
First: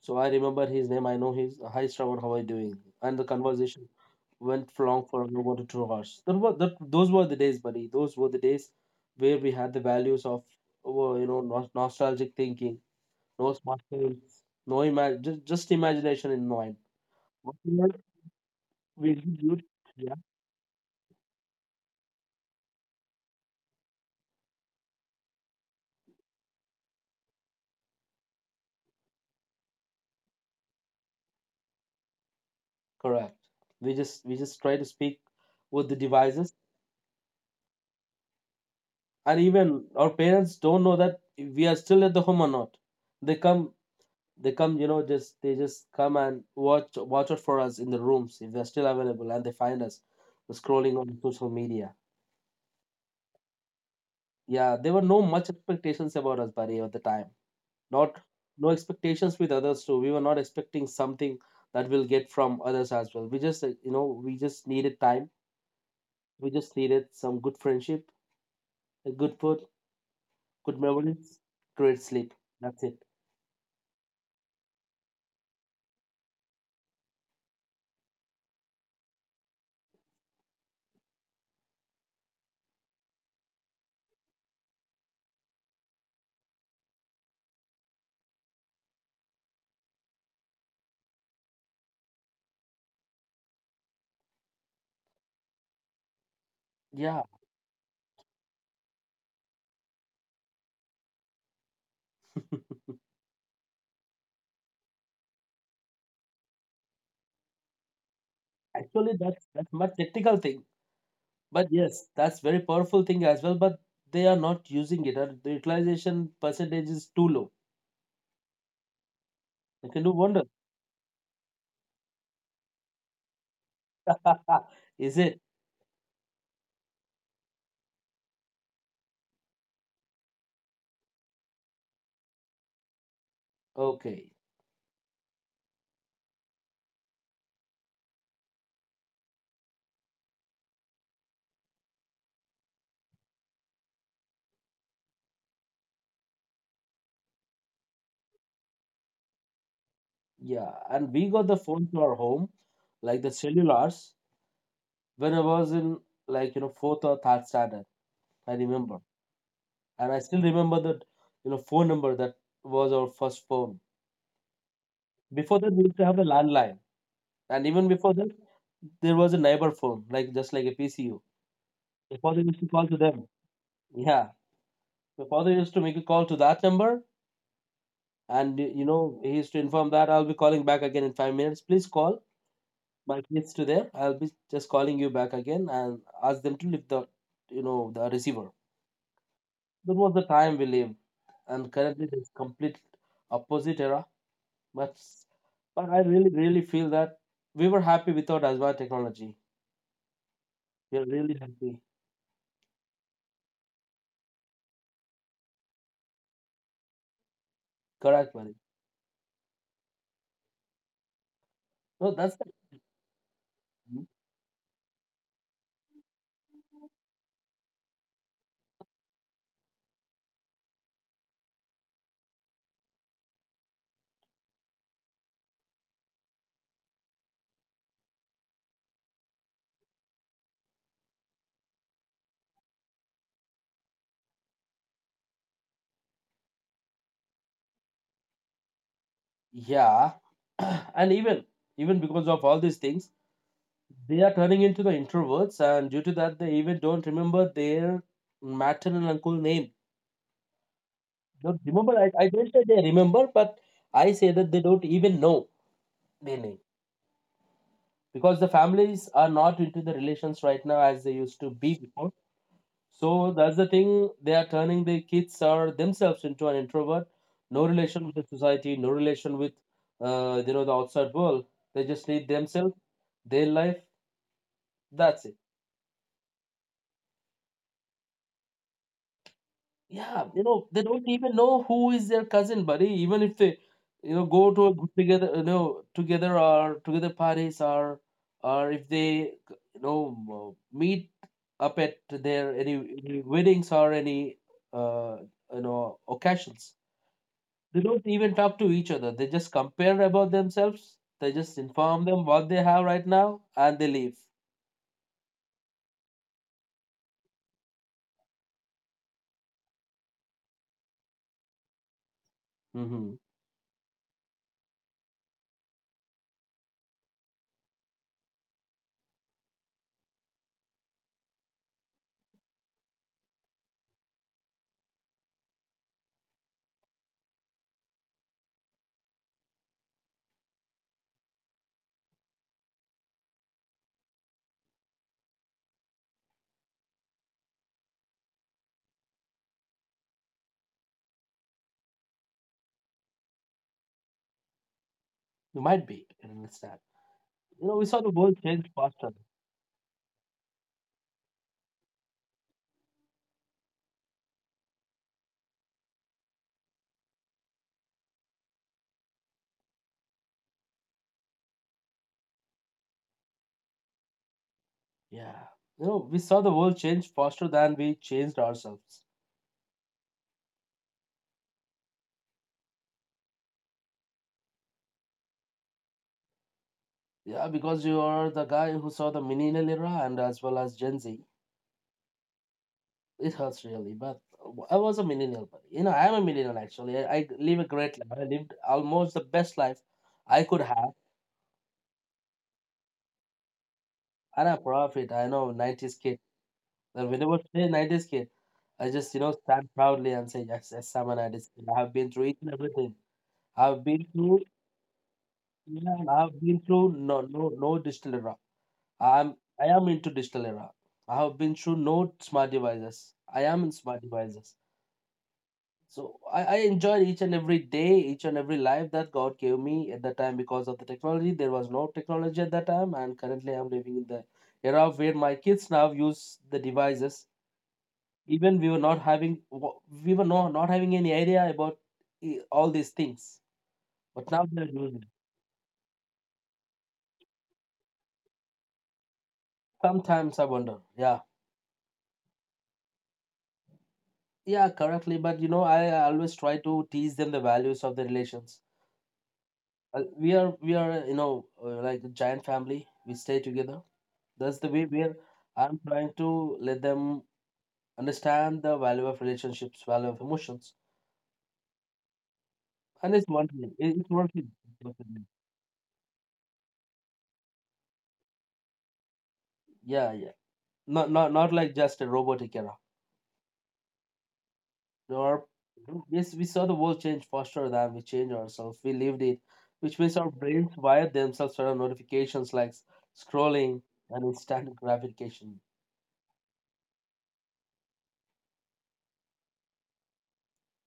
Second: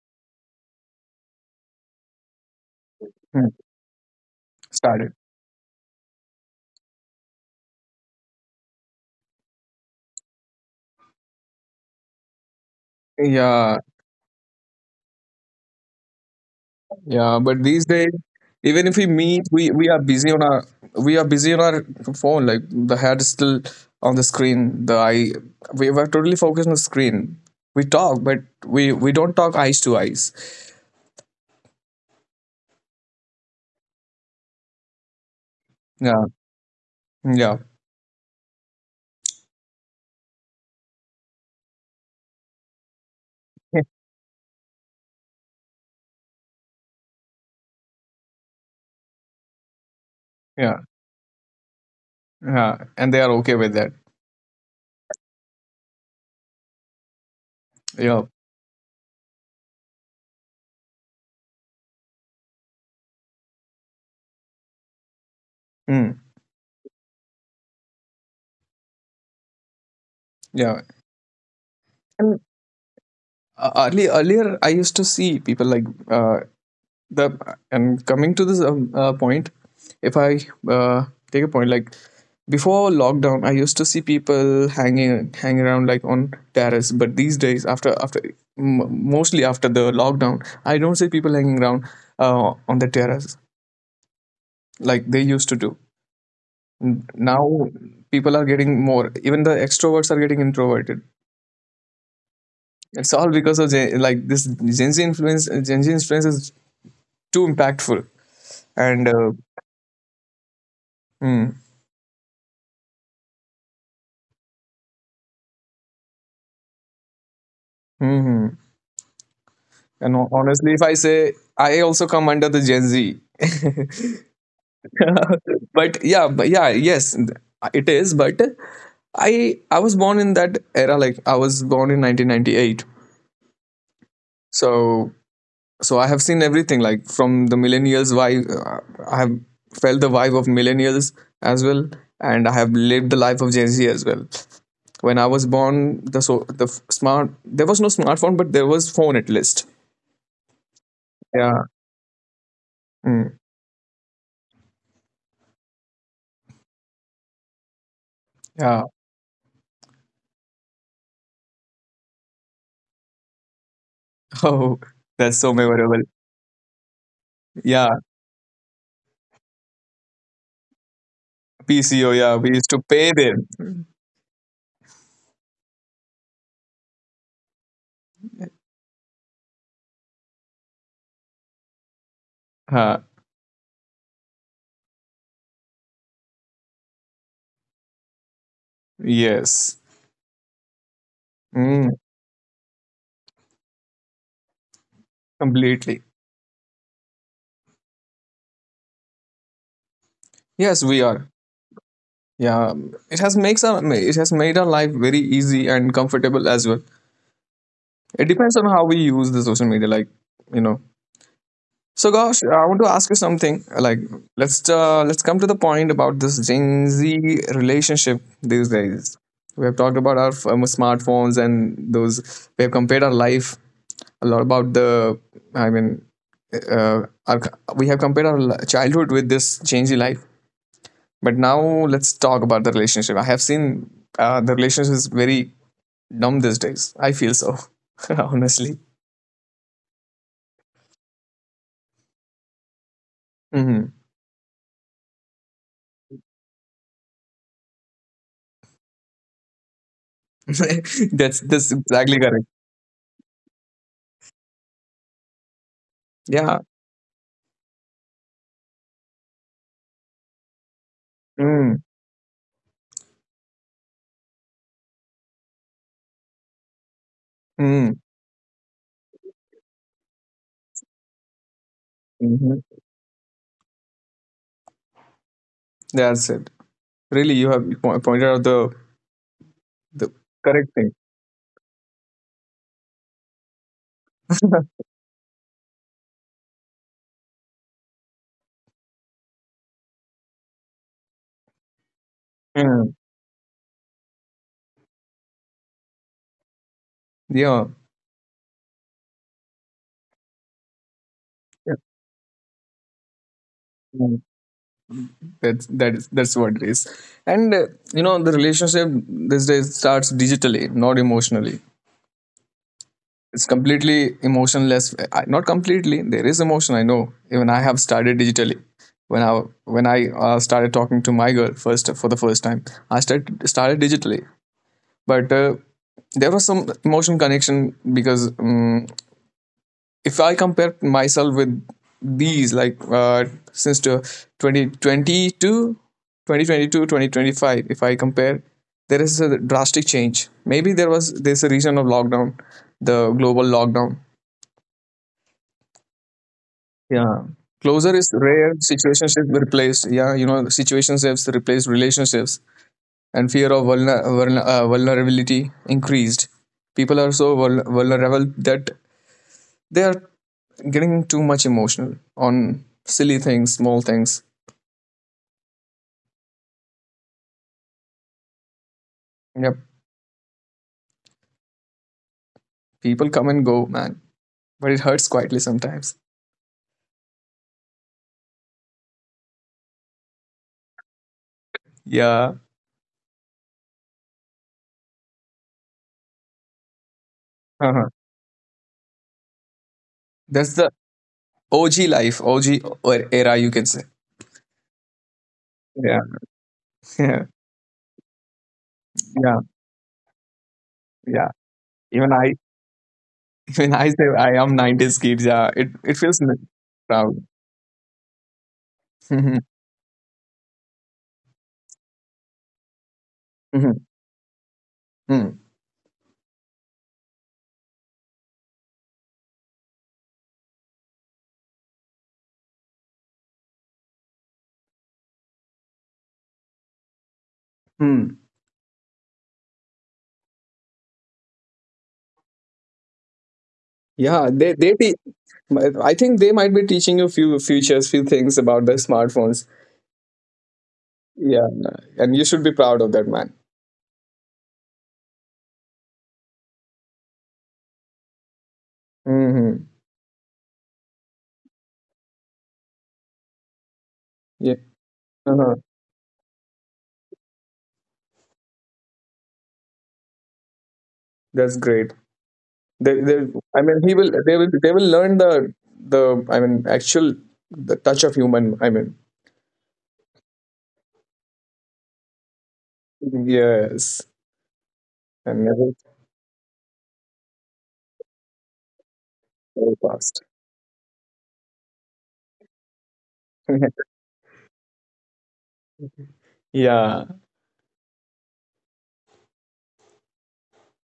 [SPEAKER 1] So I remember his name. I know his. Hi, Shravan, how are you doing? And the
[SPEAKER 2] mm.
[SPEAKER 1] conversation went for long
[SPEAKER 2] Started.
[SPEAKER 1] for about two hours. That was, that, those were the days, buddy. Those were the days where we had the values of, oh, you know, nos- nostalgic thinking, no
[SPEAKER 2] Yeah.
[SPEAKER 1] smartphones, no imag- just, just imagination in mind.
[SPEAKER 2] Yeah, but these
[SPEAKER 1] Whatever
[SPEAKER 2] days, even if we
[SPEAKER 1] we
[SPEAKER 2] meet,
[SPEAKER 1] did,
[SPEAKER 2] we we are
[SPEAKER 1] yeah,
[SPEAKER 2] busy on our we are busy on our phone. Like, the head is still on the screen. The eye We were totally focused on the screen. We talk, but we we don't talk eyes to eyes.
[SPEAKER 1] correct. We just we just try to speak with the
[SPEAKER 2] Yeah,
[SPEAKER 1] devices.
[SPEAKER 2] yeah.
[SPEAKER 1] And even our parents don't know that we are still at the home or not. they come they come you know, just they just come and watch watch out for us in the rooms if they're still available, and they find us
[SPEAKER 2] Yeah,
[SPEAKER 1] scrolling on social media.
[SPEAKER 2] yeah. And they are okay with that.
[SPEAKER 1] Yeah, there were no much expectations about us, buddy, at the time. Not
[SPEAKER 2] Yeah,
[SPEAKER 1] no expectations with others too. We were not expecting something that we'll get from others as well. We just uh, you know, we just needed time.
[SPEAKER 2] mm,
[SPEAKER 1] We just needed some good friendship, a good food, good
[SPEAKER 2] yeah.
[SPEAKER 1] memories, great sleep.
[SPEAKER 2] And
[SPEAKER 1] That's it.
[SPEAKER 2] uh, early, earlier, I used to see people like, uh, the and coming to this, um, uh, point. If i uh, take a point, like, before lockdown I used to see people hanging hanging around, like, on terrace, but these days, after after m- mostly after the lockdown, I don't see people hanging around uh, on the terrace like they used to do. N-
[SPEAKER 1] Yeah.
[SPEAKER 2] now people are getting more, even the extroverts are getting introverted. It's all because of, gen- like this gen z influence gen z influence is too impactful. And
[SPEAKER 1] Actually,
[SPEAKER 2] uh,
[SPEAKER 1] that's that's much technical thing,
[SPEAKER 2] mm,
[SPEAKER 1] but yes, that's very powerful thing as well. But they are not using it, and the utilization percentage is too low.
[SPEAKER 2] hmm hmm.
[SPEAKER 1] They can do
[SPEAKER 2] And ho-
[SPEAKER 1] wonders.
[SPEAKER 2] honestly, if I say, I also come under the Gen Z.
[SPEAKER 1] Is it
[SPEAKER 2] but yeah, but yeah, yes, it is. But I I was born in that era. Like, I was born in nineteen ninety-eight.
[SPEAKER 1] okay?
[SPEAKER 2] So so I have seen everything. Like, from the millennials, vibe. uh, I have felt the vibe of millennials as well, and I have lived the life of Gen Z as well. When I was born, the so the f- smart there was no smartphone, but there was phone at least.
[SPEAKER 1] Yeah, and we got the
[SPEAKER 2] Yeah.
[SPEAKER 1] phone to our home, like the
[SPEAKER 2] Mm.
[SPEAKER 1] cellulars, when I was in, like, you know, fourth or third standard. I
[SPEAKER 2] Yeah.
[SPEAKER 1] remember, and I still remember that, you know, phone number that was our first phone.
[SPEAKER 2] Oh, that's so
[SPEAKER 1] Before that, we used
[SPEAKER 2] memorable.
[SPEAKER 1] to have a landline, and even
[SPEAKER 2] Yeah,
[SPEAKER 1] before that, there was a neighbor phone, like just like a P C U.
[SPEAKER 2] P C O. Yeah,
[SPEAKER 1] Father
[SPEAKER 2] we
[SPEAKER 1] used to
[SPEAKER 2] used to
[SPEAKER 1] call to
[SPEAKER 2] pay
[SPEAKER 1] them.
[SPEAKER 2] them.
[SPEAKER 1] Yeah. The father used to make a call to that number. And, y- you know, he used to inform that I'll be calling back again in five minutes. Please call
[SPEAKER 2] Uh,
[SPEAKER 1] my kids to there. I'll be just calling you back again and ask them to lift the, you know, the receiver.
[SPEAKER 2] yes,
[SPEAKER 1] That was the time we lived. And
[SPEAKER 2] mm,
[SPEAKER 1] currently it's complete opposite era. But, but I
[SPEAKER 2] completely.
[SPEAKER 1] really, really feel that we were happy without advanced technology.
[SPEAKER 2] Yes,
[SPEAKER 1] We
[SPEAKER 2] we
[SPEAKER 1] are
[SPEAKER 2] are.
[SPEAKER 1] really happy.
[SPEAKER 2] Yeah, it has makes our it has made our life very easy and comfortable as well. It
[SPEAKER 1] Correct, buddy.
[SPEAKER 2] depends on how we use the social media, like you know. So,
[SPEAKER 1] No, that's
[SPEAKER 2] gosh, I want to ask you something. Like,
[SPEAKER 1] the,
[SPEAKER 2] let's, uh, let's come to the point about this Gen Z relationship these days. We have talked about our um, smartphones and those. We have compared our life a lot about the. I mean uh, our, we have compared our childhood with this changing life. But now, let's talk about the relationship. I have seen, uh, the relationship is very dumb these days, I feel so. Honestly,
[SPEAKER 1] yeah. And even even because of all these things,
[SPEAKER 2] hmm.
[SPEAKER 1] they are turning into the introverts, and due to that, they even don't remember their maternal uncle name.
[SPEAKER 2] that's
[SPEAKER 1] Don't
[SPEAKER 2] that's
[SPEAKER 1] remember. I,
[SPEAKER 2] exactly
[SPEAKER 1] I
[SPEAKER 2] correct.
[SPEAKER 1] don't say they remember, but I say that they don't even know their
[SPEAKER 2] Yeah.
[SPEAKER 1] name, because the families are not into the relations right now as they used to be
[SPEAKER 2] Mm,
[SPEAKER 1] before. So that's the thing. They are turning their kids or themselves into an introvert. No
[SPEAKER 2] mm,
[SPEAKER 1] relation with the society. No relation with uh, you know, the outside world. They just need
[SPEAKER 2] hmm.
[SPEAKER 1] themselves, their life. That's it.
[SPEAKER 2] That's it. Really, you have po- pointed out the the
[SPEAKER 1] Yeah, you know,
[SPEAKER 2] correct
[SPEAKER 1] they
[SPEAKER 2] thing.
[SPEAKER 1] don't even know who is their cousin, buddy. Even if they, you know, go to a group together, you know, together or together parties, or or if they, you know, m- meet up at their any,
[SPEAKER 2] Mm.
[SPEAKER 1] any weddings or any, uh, you know, occasions.
[SPEAKER 2] Yeah.
[SPEAKER 1] They don't even talk to each other. They just compare about themselves. They just
[SPEAKER 2] Yeah.
[SPEAKER 1] inform them what they have right now, and they
[SPEAKER 2] Mm-hmm.
[SPEAKER 1] leave.
[SPEAKER 2] that's that is that's what it is. And uh, you know the relationship these days starts digitally, not emotionally.
[SPEAKER 1] Mm-hmm.
[SPEAKER 2] It's completely emotionless. I- not completely, there is emotion, I know. Even I have started digitally. When i when i uh, started talking to my girl first for the first time, I started started digitally. But uh, there was some emotional connection. Because um, if I compare myself with these, like, uh, since to twenty twenty two, twenty twenty two, twenty twenty five, if I compare, there is a drastic change. Maybe there was there's a reason of lockdown, the global lockdown.
[SPEAKER 1] You might be, I understand.
[SPEAKER 2] Yeah.
[SPEAKER 1] You know, we
[SPEAKER 2] Closure
[SPEAKER 1] saw
[SPEAKER 2] is
[SPEAKER 1] the world
[SPEAKER 2] rare,
[SPEAKER 1] change faster.
[SPEAKER 2] situationships replaced. Yeah, you know, situationships replaced relationships, and fear of vulner- vulner- uh, vulnerability increased. People are so vul- vulnerable that they are getting too much emotional on silly things, small things.
[SPEAKER 1] Yeah. You know, we saw the world change faster than we changed ourselves.
[SPEAKER 2] Yep, people come and go, man, but it hurts quietly sometimes.
[SPEAKER 1] Yeah, because you are the guy who saw the millennial era and as well as Gen Z.
[SPEAKER 2] Yeah,
[SPEAKER 1] It hurts really, but I was a millennial. But, you know, I am a millennial actually. I, I live a
[SPEAKER 2] uh-huh.
[SPEAKER 1] great life. I lived almost the best life I
[SPEAKER 2] That's
[SPEAKER 1] could
[SPEAKER 2] the
[SPEAKER 1] have,
[SPEAKER 2] O G life, O G or era, you can say.
[SPEAKER 1] and I'm proud of it. I know nineties
[SPEAKER 2] Yeah.
[SPEAKER 1] kid. And
[SPEAKER 2] Yeah,
[SPEAKER 1] whenever I say nineties kid, I just, you know,
[SPEAKER 2] yeah,
[SPEAKER 1] stand proudly and say, yes, yes, I'm a
[SPEAKER 2] yeah.
[SPEAKER 1] nineties kid. I have been
[SPEAKER 2] Even
[SPEAKER 1] through
[SPEAKER 2] I,
[SPEAKER 1] each and everything.
[SPEAKER 2] even
[SPEAKER 1] I've
[SPEAKER 2] I say,
[SPEAKER 1] been
[SPEAKER 2] I
[SPEAKER 1] through,
[SPEAKER 2] am nineties kids. Yeah, it it
[SPEAKER 1] yeah,
[SPEAKER 2] feels
[SPEAKER 1] I've
[SPEAKER 2] n-
[SPEAKER 1] been through
[SPEAKER 2] proud.
[SPEAKER 1] no, no, no digital era. I'm
[SPEAKER 2] Hmm.
[SPEAKER 1] I am into digital era. I have been through no smart devices. I am in
[SPEAKER 2] Hmm.
[SPEAKER 1] smart devices.
[SPEAKER 2] Hmm.
[SPEAKER 1] So I, I enjoyed each and every day, each and every life that God gave me at that time because of the technology. There was no technology at that time, and currently I'm living in the era where my kids now use the devices.
[SPEAKER 2] Hmm.
[SPEAKER 1] Even we were not having wa- we were not, not having any idea about eh, all these things.
[SPEAKER 2] Yeah,
[SPEAKER 1] But now
[SPEAKER 2] they
[SPEAKER 1] they're
[SPEAKER 2] they te-
[SPEAKER 1] using it.
[SPEAKER 2] I think they might be teaching you few futures, few things about the smartphones.
[SPEAKER 1] Sometimes I wonder. Yeah.
[SPEAKER 2] Yeah, and you should be proud of that, man.
[SPEAKER 1] Yeah, correctly. But you know, I always try to teach them the values of the relations.
[SPEAKER 2] Mm-hmm.
[SPEAKER 1] Uh, we are we are you know, uh, like a giant family. We stay together.
[SPEAKER 2] Yeah.
[SPEAKER 1] That's the way where
[SPEAKER 2] Uh-huh.
[SPEAKER 1] I'm trying to let them understand the value of relationships, value of emotions,
[SPEAKER 2] That's great. They,
[SPEAKER 1] and
[SPEAKER 2] they,
[SPEAKER 1] it's
[SPEAKER 2] I
[SPEAKER 1] working.
[SPEAKER 2] mean, he
[SPEAKER 1] It-
[SPEAKER 2] will.
[SPEAKER 1] It's
[SPEAKER 2] They will.
[SPEAKER 1] working.
[SPEAKER 2] They will learn the, the. I mean, actual, the touch of human. I mean,
[SPEAKER 1] Yeah, yeah. Not not not like just a robotic era.
[SPEAKER 2] yes,
[SPEAKER 1] There
[SPEAKER 2] and
[SPEAKER 1] are,
[SPEAKER 2] never
[SPEAKER 1] yes, we saw the world change faster than we changed ourselves. We lived it,
[SPEAKER 2] so
[SPEAKER 1] which means
[SPEAKER 2] fast.
[SPEAKER 1] our brains wired themselves around notifications, like scrolling and instant gratification.
[SPEAKER 2] Yeah,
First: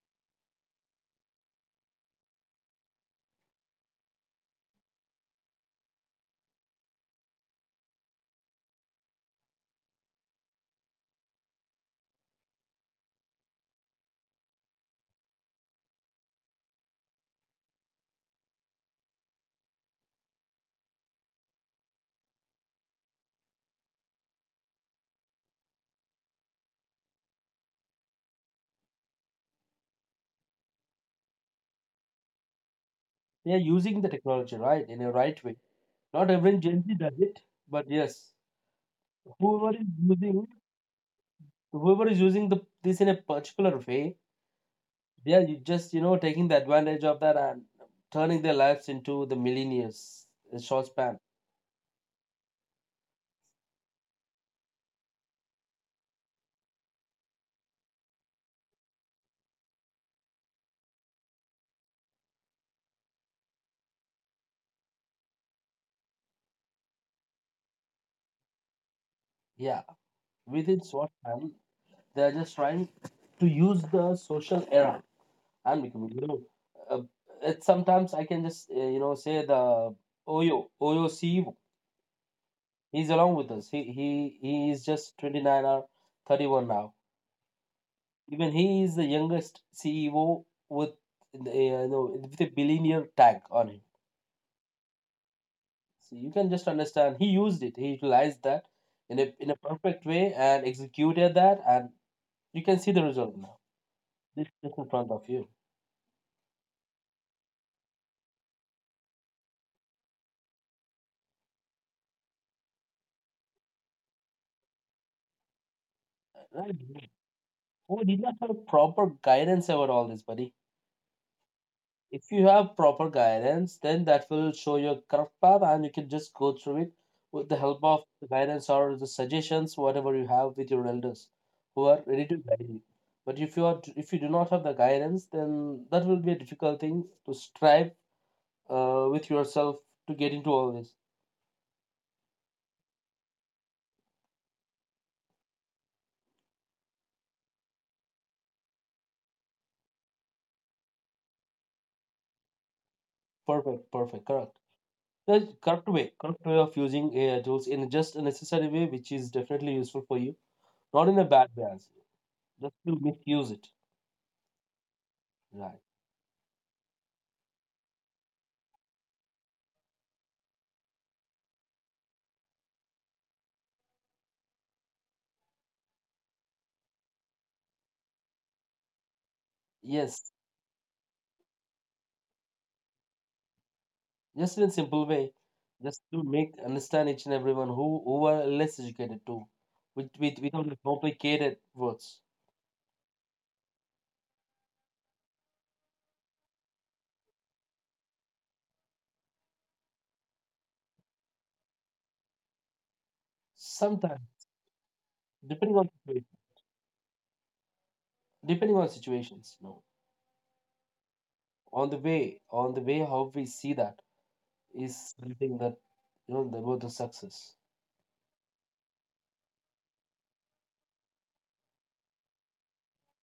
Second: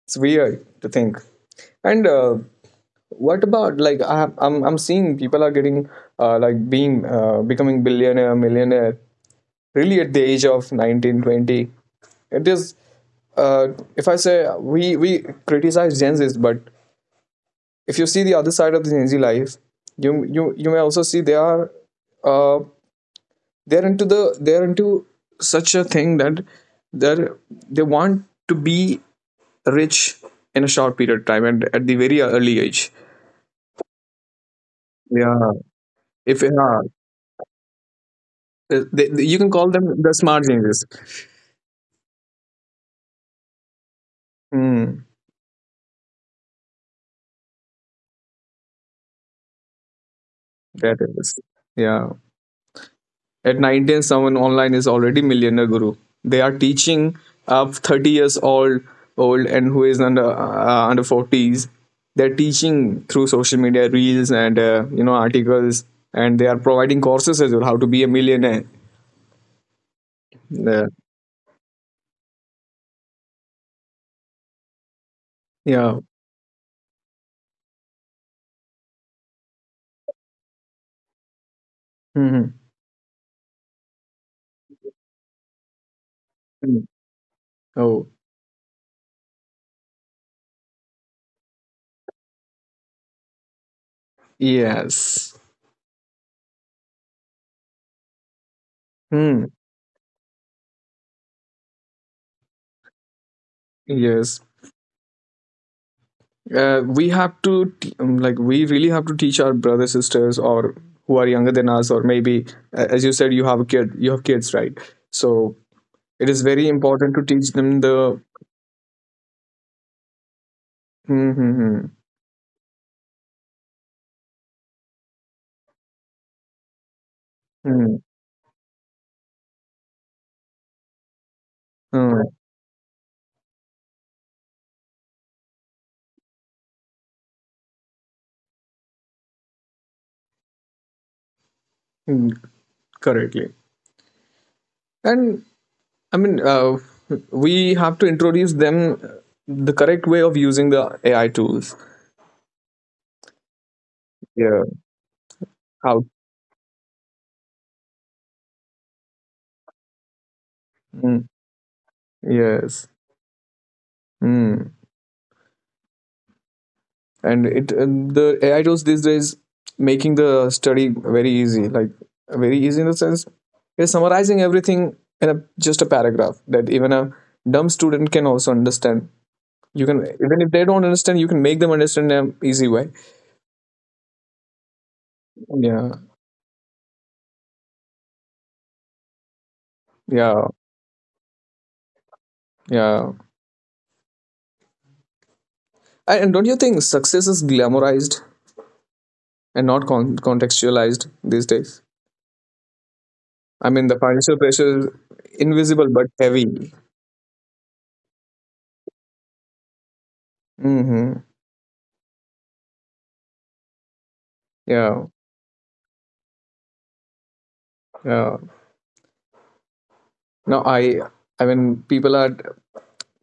[SPEAKER 2] it's weird to think. And uh, what about, like, I, I'm I'm seeing people are getting uh, like being uh, becoming billionaire, millionaire, really at the age of nineteen twenty. It is, uh, if I say we we criticize Gen Zs. But if you see the other side of the Gen Z life, you you you may also see they are, uh, they're into the they're into such a thing that they they want to be rich in a short period of time and at the very early age.
[SPEAKER 1] They are using the technology right in a right
[SPEAKER 2] Yeah,
[SPEAKER 1] way. Not
[SPEAKER 2] if
[SPEAKER 1] everyone
[SPEAKER 2] yeah,
[SPEAKER 1] Gen Z does it, but yes,
[SPEAKER 2] they, they- you can call
[SPEAKER 1] whoever
[SPEAKER 2] them
[SPEAKER 1] is
[SPEAKER 2] the smart
[SPEAKER 1] using
[SPEAKER 2] geniuses.
[SPEAKER 1] whoever is using the this in a particular way,
[SPEAKER 2] Hmm,
[SPEAKER 1] they are, you just, you know, taking the advantage of that and turning their lives into the millennials in short
[SPEAKER 2] that
[SPEAKER 1] span.
[SPEAKER 2] is, yeah. At nineteen, someone online is already millionaire guru. They are teaching a thirty years old old and who is under, uh, under forties. They're teaching through social media reels and, uh, you know articles, and they are providing courses as well, how to be a millionaire.
[SPEAKER 1] Yeah, within
[SPEAKER 2] Uh,
[SPEAKER 1] short time, they are just trying to use the social era and
[SPEAKER 2] yeah.
[SPEAKER 1] becoming, you know. Uh, it's sometimes I can just uh, you know, say the Oyo Oyo C E O.
[SPEAKER 2] Hmm.
[SPEAKER 1] He's along with us. He he he is just twenty nine or thirty one now.
[SPEAKER 2] Oh,
[SPEAKER 1] Even he is the youngest C E O with the, uh, you know, with a billionaire tag on him.
[SPEAKER 2] yes.
[SPEAKER 1] So you can just understand he used it. He utilized that in a
[SPEAKER 2] Hmm.
[SPEAKER 1] in a perfect way and executed that, and you can see the result now.
[SPEAKER 2] Yes.
[SPEAKER 1] This is in front of you.
[SPEAKER 2] uh, we have to t- um, like we really have to teach our brothers, sisters, or who are younger than us, or maybe, uh, as you said, you have a kid you have kids, right? So it is very
[SPEAKER 1] Right.
[SPEAKER 2] important to teach them
[SPEAKER 1] Who
[SPEAKER 2] the
[SPEAKER 1] did not have proper guidance over all this, buddy?
[SPEAKER 2] hmm, hmm, hmm,
[SPEAKER 1] If you have proper guidance, then that will show you a correct path, and you can just go through it with the help
[SPEAKER 2] hmm,
[SPEAKER 1] of the guidance or the suggestions, whatever you have with your elders who are ready
[SPEAKER 2] hmm,
[SPEAKER 1] to guide you. But if you are if you do not have the guidance, then that will be a difficult thing to strive uh, with yourself to get into all this.
[SPEAKER 2] hmm, correctly. And I mean, uh, we have to introduce them, uh, the correct way of using the A I tools.
[SPEAKER 1] Perfect, perfect, correct.
[SPEAKER 2] Yeah.
[SPEAKER 1] The correct
[SPEAKER 2] How?
[SPEAKER 1] way, correct way of using A I tools in just a necessary way, which is definitely useful for you, not in a
[SPEAKER 2] Mm,
[SPEAKER 1] bad way, as well. Just
[SPEAKER 2] yes.
[SPEAKER 1] to misuse it.
[SPEAKER 2] Mm.
[SPEAKER 1] Right.
[SPEAKER 2] and it and the A I tools these days making the study very easy, like very easy, in the sense is summarizing everything in a just a paragraph, that even a dumb student can also understand. You can
[SPEAKER 1] Yes.
[SPEAKER 2] Even if they don't understand, you can make them understand in an easy way.
[SPEAKER 1] Just in a simple way,
[SPEAKER 2] Yeah,
[SPEAKER 1] just to make understand each and everyone who who are less educated too, with with
[SPEAKER 2] yeah,
[SPEAKER 1] without the complicated words.
[SPEAKER 2] yeah. And and don't you think success is glamorized and not con- contextualized these days? I mean, the financial
[SPEAKER 1] Sometimes,
[SPEAKER 2] pressure is
[SPEAKER 1] depending
[SPEAKER 2] invisible
[SPEAKER 1] on
[SPEAKER 2] but
[SPEAKER 1] situation,
[SPEAKER 2] heavy.
[SPEAKER 1] depending on situations, you know,
[SPEAKER 2] Mm-hmm.
[SPEAKER 1] on the way, on the way how we see that
[SPEAKER 2] Yeah,
[SPEAKER 1] is something that, you know, the about the success.
[SPEAKER 2] yeah. No, i i mean, people are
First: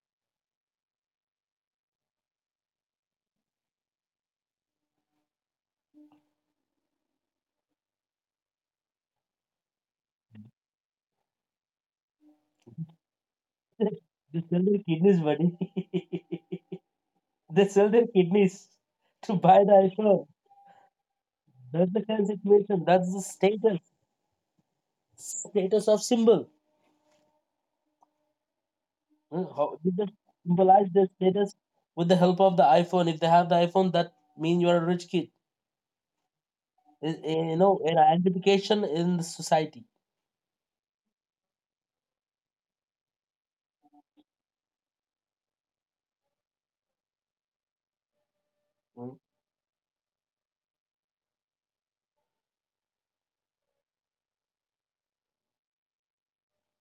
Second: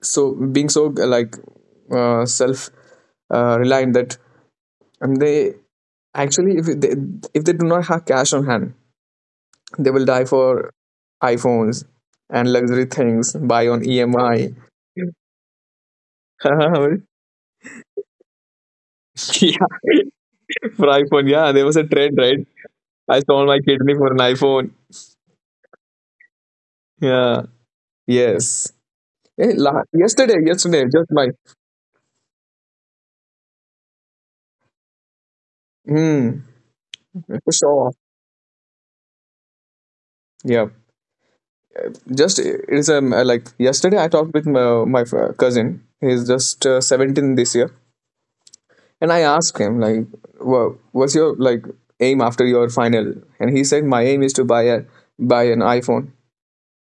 [SPEAKER 2] so being so, like, uh, self, uh, reliant, that... and they actually, if they if they do not have cash on hand, they will die for iphones and luxury things buy on
[SPEAKER 1] They
[SPEAKER 2] E M I.
[SPEAKER 1] sell their kidneys, buddy. They sell their kidneys to
[SPEAKER 2] Yeah,
[SPEAKER 1] buy the iPhone.
[SPEAKER 2] for iphone, yeah, there was a
[SPEAKER 1] That's the
[SPEAKER 2] trend,
[SPEAKER 1] kind of
[SPEAKER 2] right?
[SPEAKER 1] situation. That's
[SPEAKER 2] I
[SPEAKER 1] the
[SPEAKER 2] sold my
[SPEAKER 1] status
[SPEAKER 2] kidney for an iphone.
[SPEAKER 1] status of symbol.
[SPEAKER 2] Yeah. Yes.
[SPEAKER 1] Hmm.
[SPEAKER 2] Eh,
[SPEAKER 1] How
[SPEAKER 2] la-
[SPEAKER 1] did they just
[SPEAKER 2] yesterday yesterday
[SPEAKER 1] symbolize their
[SPEAKER 2] just my...
[SPEAKER 1] status with the help of the iPhone? If they have the iPhone, that means you are a rich kid.
[SPEAKER 2] hmm,
[SPEAKER 1] Is I-
[SPEAKER 2] for
[SPEAKER 1] You know,
[SPEAKER 2] sure.
[SPEAKER 1] an identification in the society.
[SPEAKER 2] Yeah. Just it's um uh, like yesterday I talked with my, my f- cousin. He's just, uh, seventeen this year. And
[SPEAKER 1] Hmm.
[SPEAKER 2] I asked him, like, well, what's your, like, aim after your final? And he said, my aim is to buy a buy an iphone.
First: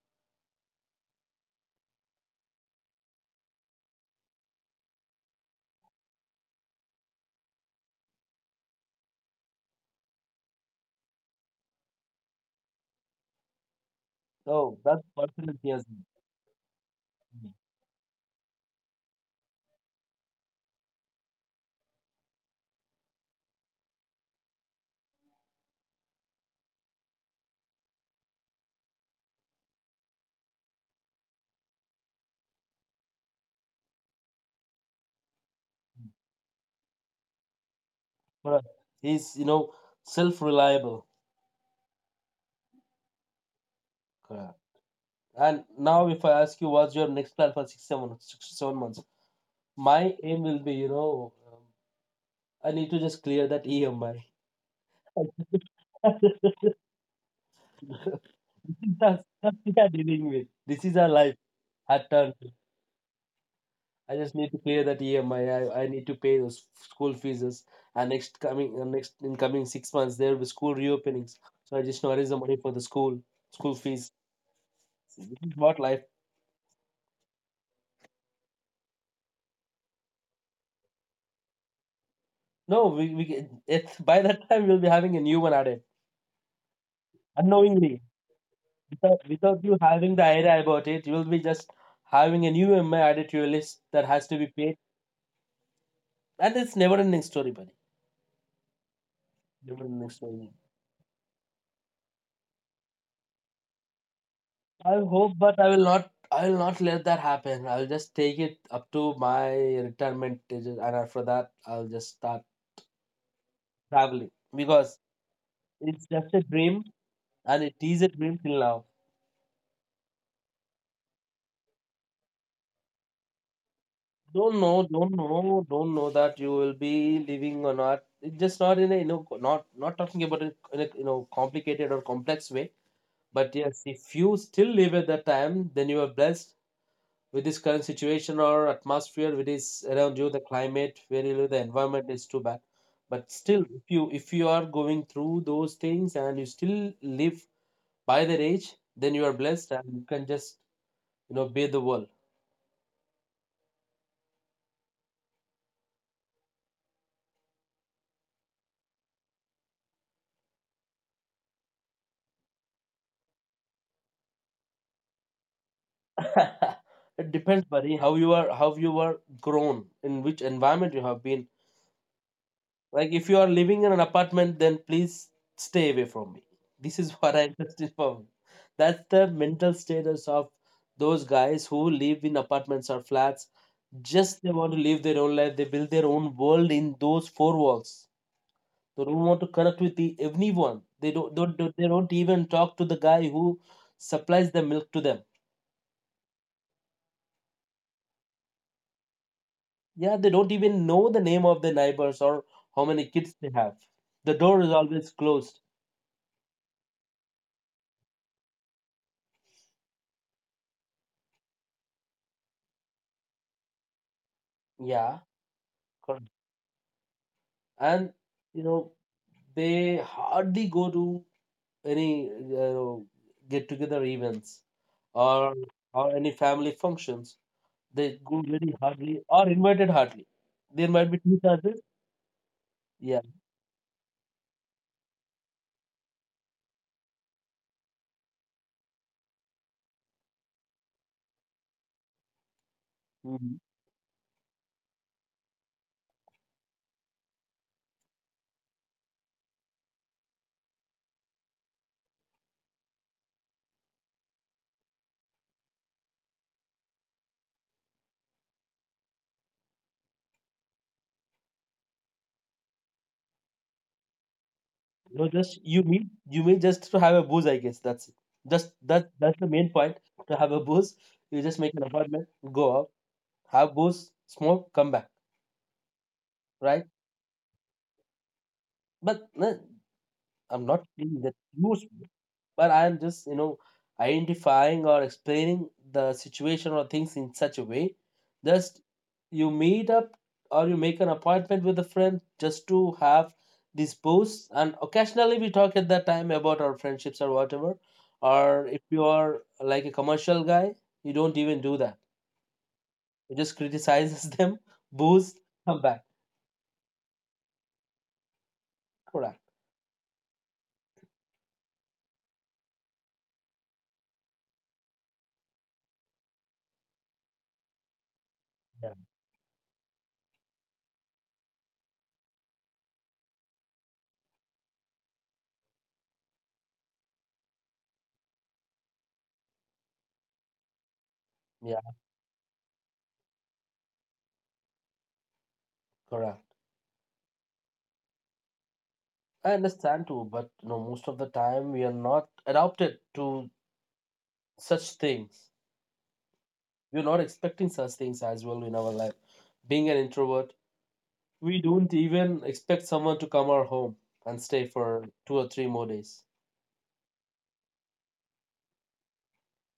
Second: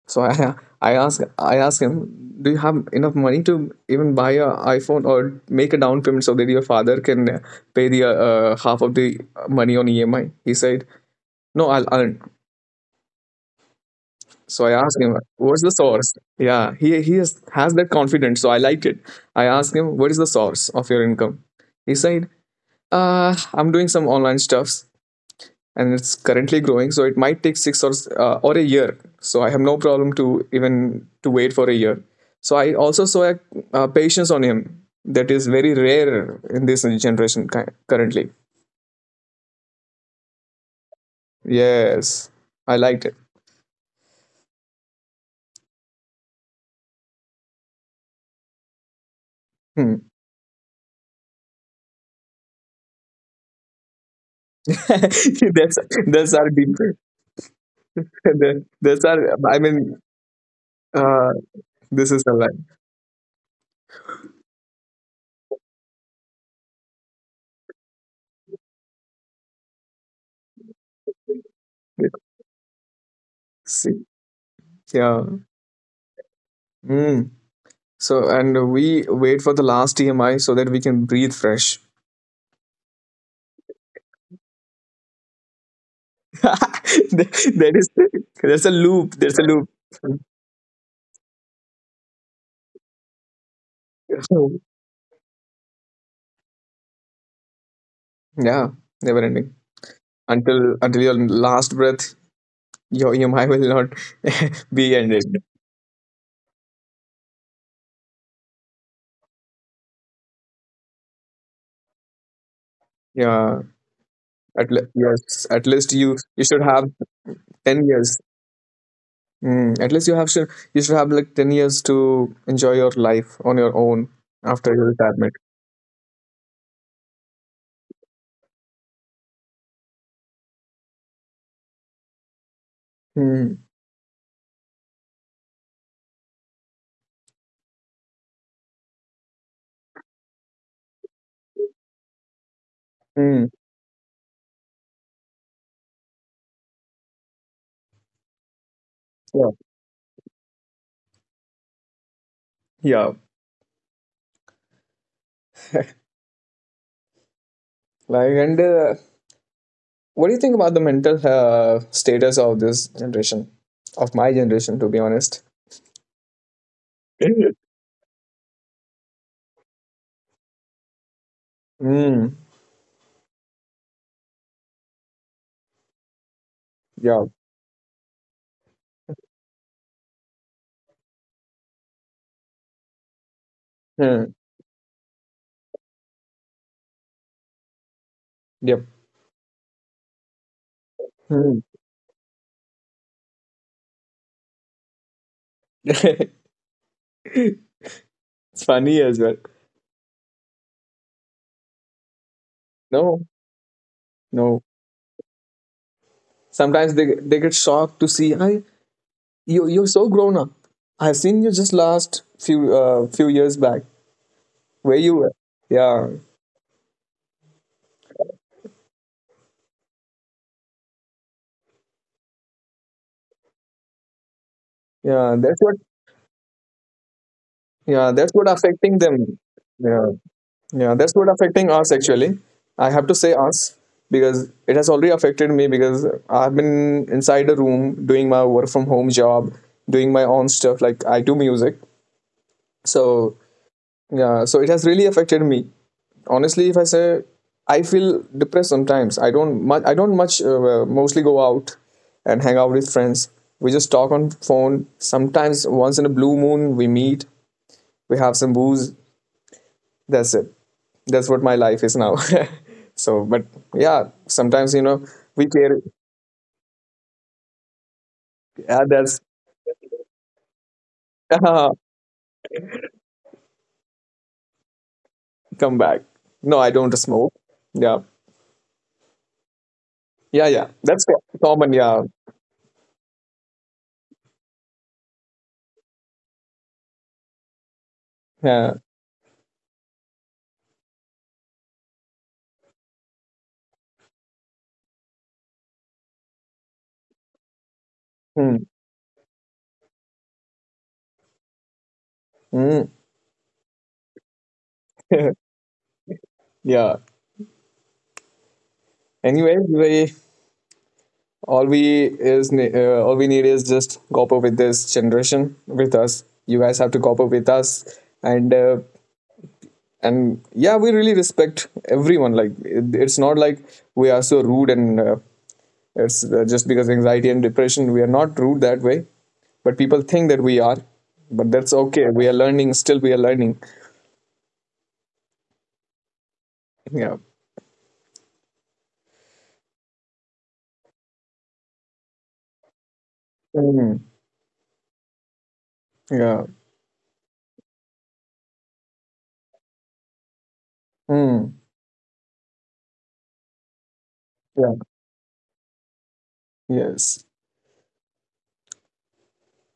[SPEAKER 2] So i i asked i asked him, do you have enough money to even buy a iphone, or make a down payment so that your father can, uh, pay the, uh, half of the money on E M I? He said, no, I'll earn. So I
[SPEAKER 1] So
[SPEAKER 2] asked
[SPEAKER 1] that's
[SPEAKER 2] him,
[SPEAKER 1] personal,
[SPEAKER 2] "What's the
[SPEAKER 1] yes.
[SPEAKER 2] source?" Yeah, he he has, has that confidence, so I liked it. I asked him, "What is the source of your income?" He said, "Uh, I'm doing some online stuffs, and it's currently growing, so it might take six or uh, or a year. So I have no problem to even to wait for a year." So I also saw, a, uh patience on him, that is very rare in this generation ki- currently.
[SPEAKER 1] For us, he's, you know, self-reliable.
[SPEAKER 2] Yes, I liked it.
[SPEAKER 1] Correct. And now, if I ask you, what's your next plan for six, seven, six, seven months?
[SPEAKER 2] Hmm.
[SPEAKER 1] My aim will be, you know, um, I need to just clear that E M I.
[SPEAKER 2] that's that's our
[SPEAKER 1] that's,
[SPEAKER 2] deep. That's
[SPEAKER 1] that's
[SPEAKER 2] our.
[SPEAKER 1] what
[SPEAKER 2] I
[SPEAKER 1] we are
[SPEAKER 2] mean,
[SPEAKER 1] dealing with. This is our
[SPEAKER 2] Uh,
[SPEAKER 1] life. At
[SPEAKER 2] this is a
[SPEAKER 1] turn.
[SPEAKER 2] lie.
[SPEAKER 1] I just need to clear that E M I. I, I, I need to pay those school fees. And next coming, uh, next in coming six months, there will be school reopenings. So I just know raise the money for the school, school
[SPEAKER 2] See.
[SPEAKER 1] fees.
[SPEAKER 2] Yeah.
[SPEAKER 1] This is what life.
[SPEAKER 2] Mm. So, and we wait for the last T M I so that we can breathe fresh.
[SPEAKER 1] No, we, we can- it, by that time we'll be having a new one added
[SPEAKER 2] That is,
[SPEAKER 1] unknowingly.
[SPEAKER 2] there's a loop.
[SPEAKER 1] Without,
[SPEAKER 2] There's a
[SPEAKER 1] without
[SPEAKER 2] loop.
[SPEAKER 1] you having the idea about it, you will be just having a new E M I added to your list that has to be paid. And it's never ending story, buddy.
[SPEAKER 2] Yeah, never ending.
[SPEAKER 1] Never ending story.
[SPEAKER 2] Until until your last breath, your E M I will not
[SPEAKER 1] I
[SPEAKER 2] be ended.
[SPEAKER 1] hope, but I will not. I will not let that happen. I will just take it up to my retirement age, and after that, I'll just start
[SPEAKER 2] Yeah.
[SPEAKER 1] traveling,
[SPEAKER 2] At le-
[SPEAKER 1] because
[SPEAKER 2] yes. At least
[SPEAKER 1] it's
[SPEAKER 2] you
[SPEAKER 1] just a
[SPEAKER 2] you should
[SPEAKER 1] dream,
[SPEAKER 2] have
[SPEAKER 1] and it
[SPEAKER 2] ten
[SPEAKER 1] is a
[SPEAKER 2] years.
[SPEAKER 1] dream till now.
[SPEAKER 2] Mm. At least you have should you should have like ten years to enjoy your life on your own
[SPEAKER 1] Don't
[SPEAKER 2] after
[SPEAKER 1] know,
[SPEAKER 2] your
[SPEAKER 1] don't
[SPEAKER 2] retirement.
[SPEAKER 1] know, don't know that you will be living or not. It's just not in a, you know, co- not not talking about it in a, you know, complicated or complex way. But
[SPEAKER 2] Hmm.
[SPEAKER 1] yes, if you still live at that time, then you are blessed. With this current situation or atmosphere which is around you, the climate where you live, the environment is too bad, but
[SPEAKER 2] Mm,
[SPEAKER 1] still if you if you are going through those things and you still live by that age, then you are
[SPEAKER 2] yeah,
[SPEAKER 1] blessed, and you can just, you know, bathe the world.
[SPEAKER 2] yeah. Like, and, uh, what do you think about the mental, uh, status of this generation, of my generation, to be honest?
[SPEAKER 1] It depends, buddy, how you are, how you were grown, in which environment you have been.
[SPEAKER 2] Mm,
[SPEAKER 1] Like if you are living in an apartment, then please stay away from me. This is
[SPEAKER 2] yeah.
[SPEAKER 1] what I just informed. That's the mental status of those guys who live in apartments or flats.
[SPEAKER 2] Mm,
[SPEAKER 1] Just they want to live their own life. They build their own world in those four walls.
[SPEAKER 2] yep.
[SPEAKER 1] They don't want to connect with the, anyone. They don't, don't
[SPEAKER 2] Mm.
[SPEAKER 1] don't- they don't even talk to the guy who supplies the milk to them.
[SPEAKER 2] It's funny as well.
[SPEAKER 1] Yeah, they don't even know the name of their neighbors or how many
[SPEAKER 2] No,
[SPEAKER 1] kids they have. The door
[SPEAKER 2] no.
[SPEAKER 1] is always closed.
[SPEAKER 2] Sometimes they they get shocked to see, I you you're so grown up. I've seen you just last few uh, few years back. Where you
[SPEAKER 1] Yeah,
[SPEAKER 2] were? Yeah,
[SPEAKER 1] and you know they hardly go to any, you know, get together events
[SPEAKER 2] yeah.
[SPEAKER 1] or
[SPEAKER 2] That's what.
[SPEAKER 1] or any family functions.
[SPEAKER 2] Yeah,
[SPEAKER 1] They
[SPEAKER 2] that's
[SPEAKER 1] go
[SPEAKER 2] what
[SPEAKER 1] very
[SPEAKER 2] affecting
[SPEAKER 1] hardly
[SPEAKER 2] them.
[SPEAKER 1] or invited
[SPEAKER 2] Yeah.
[SPEAKER 1] hardly. There
[SPEAKER 2] Yeah,
[SPEAKER 1] might
[SPEAKER 2] that's
[SPEAKER 1] be
[SPEAKER 2] what
[SPEAKER 1] two
[SPEAKER 2] affecting
[SPEAKER 1] chances.
[SPEAKER 2] us actually. I have to
[SPEAKER 1] Yeah.
[SPEAKER 2] say us, because it has already affected me. Because I've been inside a room doing my work from home job, doing my own stuff. Like, I do music, so
[SPEAKER 1] Mhm.
[SPEAKER 2] yeah, so it has really affected me. Honestly, if I say, I feel depressed sometimes. I don't much. I don't much uh, Mostly go out and hang out with friends. We just talk on phone. Sometimes, once in a blue moon, we meet. We have some booze. That's it. That's what my life is now. So, but yeah, sometimes, you know
[SPEAKER 1] No,
[SPEAKER 2] we
[SPEAKER 1] just
[SPEAKER 2] care.
[SPEAKER 1] you meet you may just to have a booze, I guess. That's it. Just
[SPEAKER 2] Yeah,
[SPEAKER 1] that
[SPEAKER 2] that's...
[SPEAKER 1] That's the main point. To have a booze, you just make an appointment, go out, have booze, smoke, come back.
[SPEAKER 2] come back. No, I
[SPEAKER 1] Right?
[SPEAKER 2] don't smoke. Yeah,
[SPEAKER 1] But no,
[SPEAKER 2] yeah,
[SPEAKER 1] I'm
[SPEAKER 2] yeah,
[SPEAKER 1] not
[SPEAKER 2] that's co-
[SPEAKER 1] saying that
[SPEAKER 2] common.
[SPEAKER 1] you
[SPEAKER 2] Yeah,
[SPEAKER 1] but I'm just you know identifying or explaining the situation or things in such a way,
[SPEAKER 2] yeah.
[SPEAKER 1] just you meet up or you make an appointment with a friend just to have these posts, and occasionally we talk at that time about our friendships or whatever, or
[SPEAKER 2] Mm.
[SPEAKER 1] if you are like a commercial guy, you don't even do that.
[SPEAKER 2] Mm.
[SPEAKER 1] You just criticizes them, boost, come back.
[SPEAKER 2] Yeah,
[SPEAKER 1] Correct.
[SPEAKER 2] anyway, we all we is ne- uh, all we need is just cope up with this generation. With us, you guys have to cope up with us. And, uh,
[SPEAKER 1] Yeah,
[SPEAKER 2] and yeah, we really respect everyone. Like, it, it's not like we are so rude, and, uh, it's, uh, just because anxiety and depression, we are not rude that way, but people think that we are. But that's
[SPEAKER 1] yeah,
[SPEAKER 2] okay. We are learning. Still, we are learning.
[SPEAKER 1] correct.
[SPEAKER 2] Yeah.
[SPEAKER 1] I understand too, but you know most of the time we are not adapted to
[SPEAKER 2] Mm.
[SPEAKER 1] such things.
[SPEAKER 2] Yeah.
[SPEAKER 1] We're not expecting such things as well in our life. Being an introvert, we
[SPEAKER 2] Mm.
[SPEAKER 1] don't even expect someone to come our home and stay
[SPEAKER 2] Yeah.
[SPEAKER 1] for two or three more days.
[SPEAKER 2] Yes.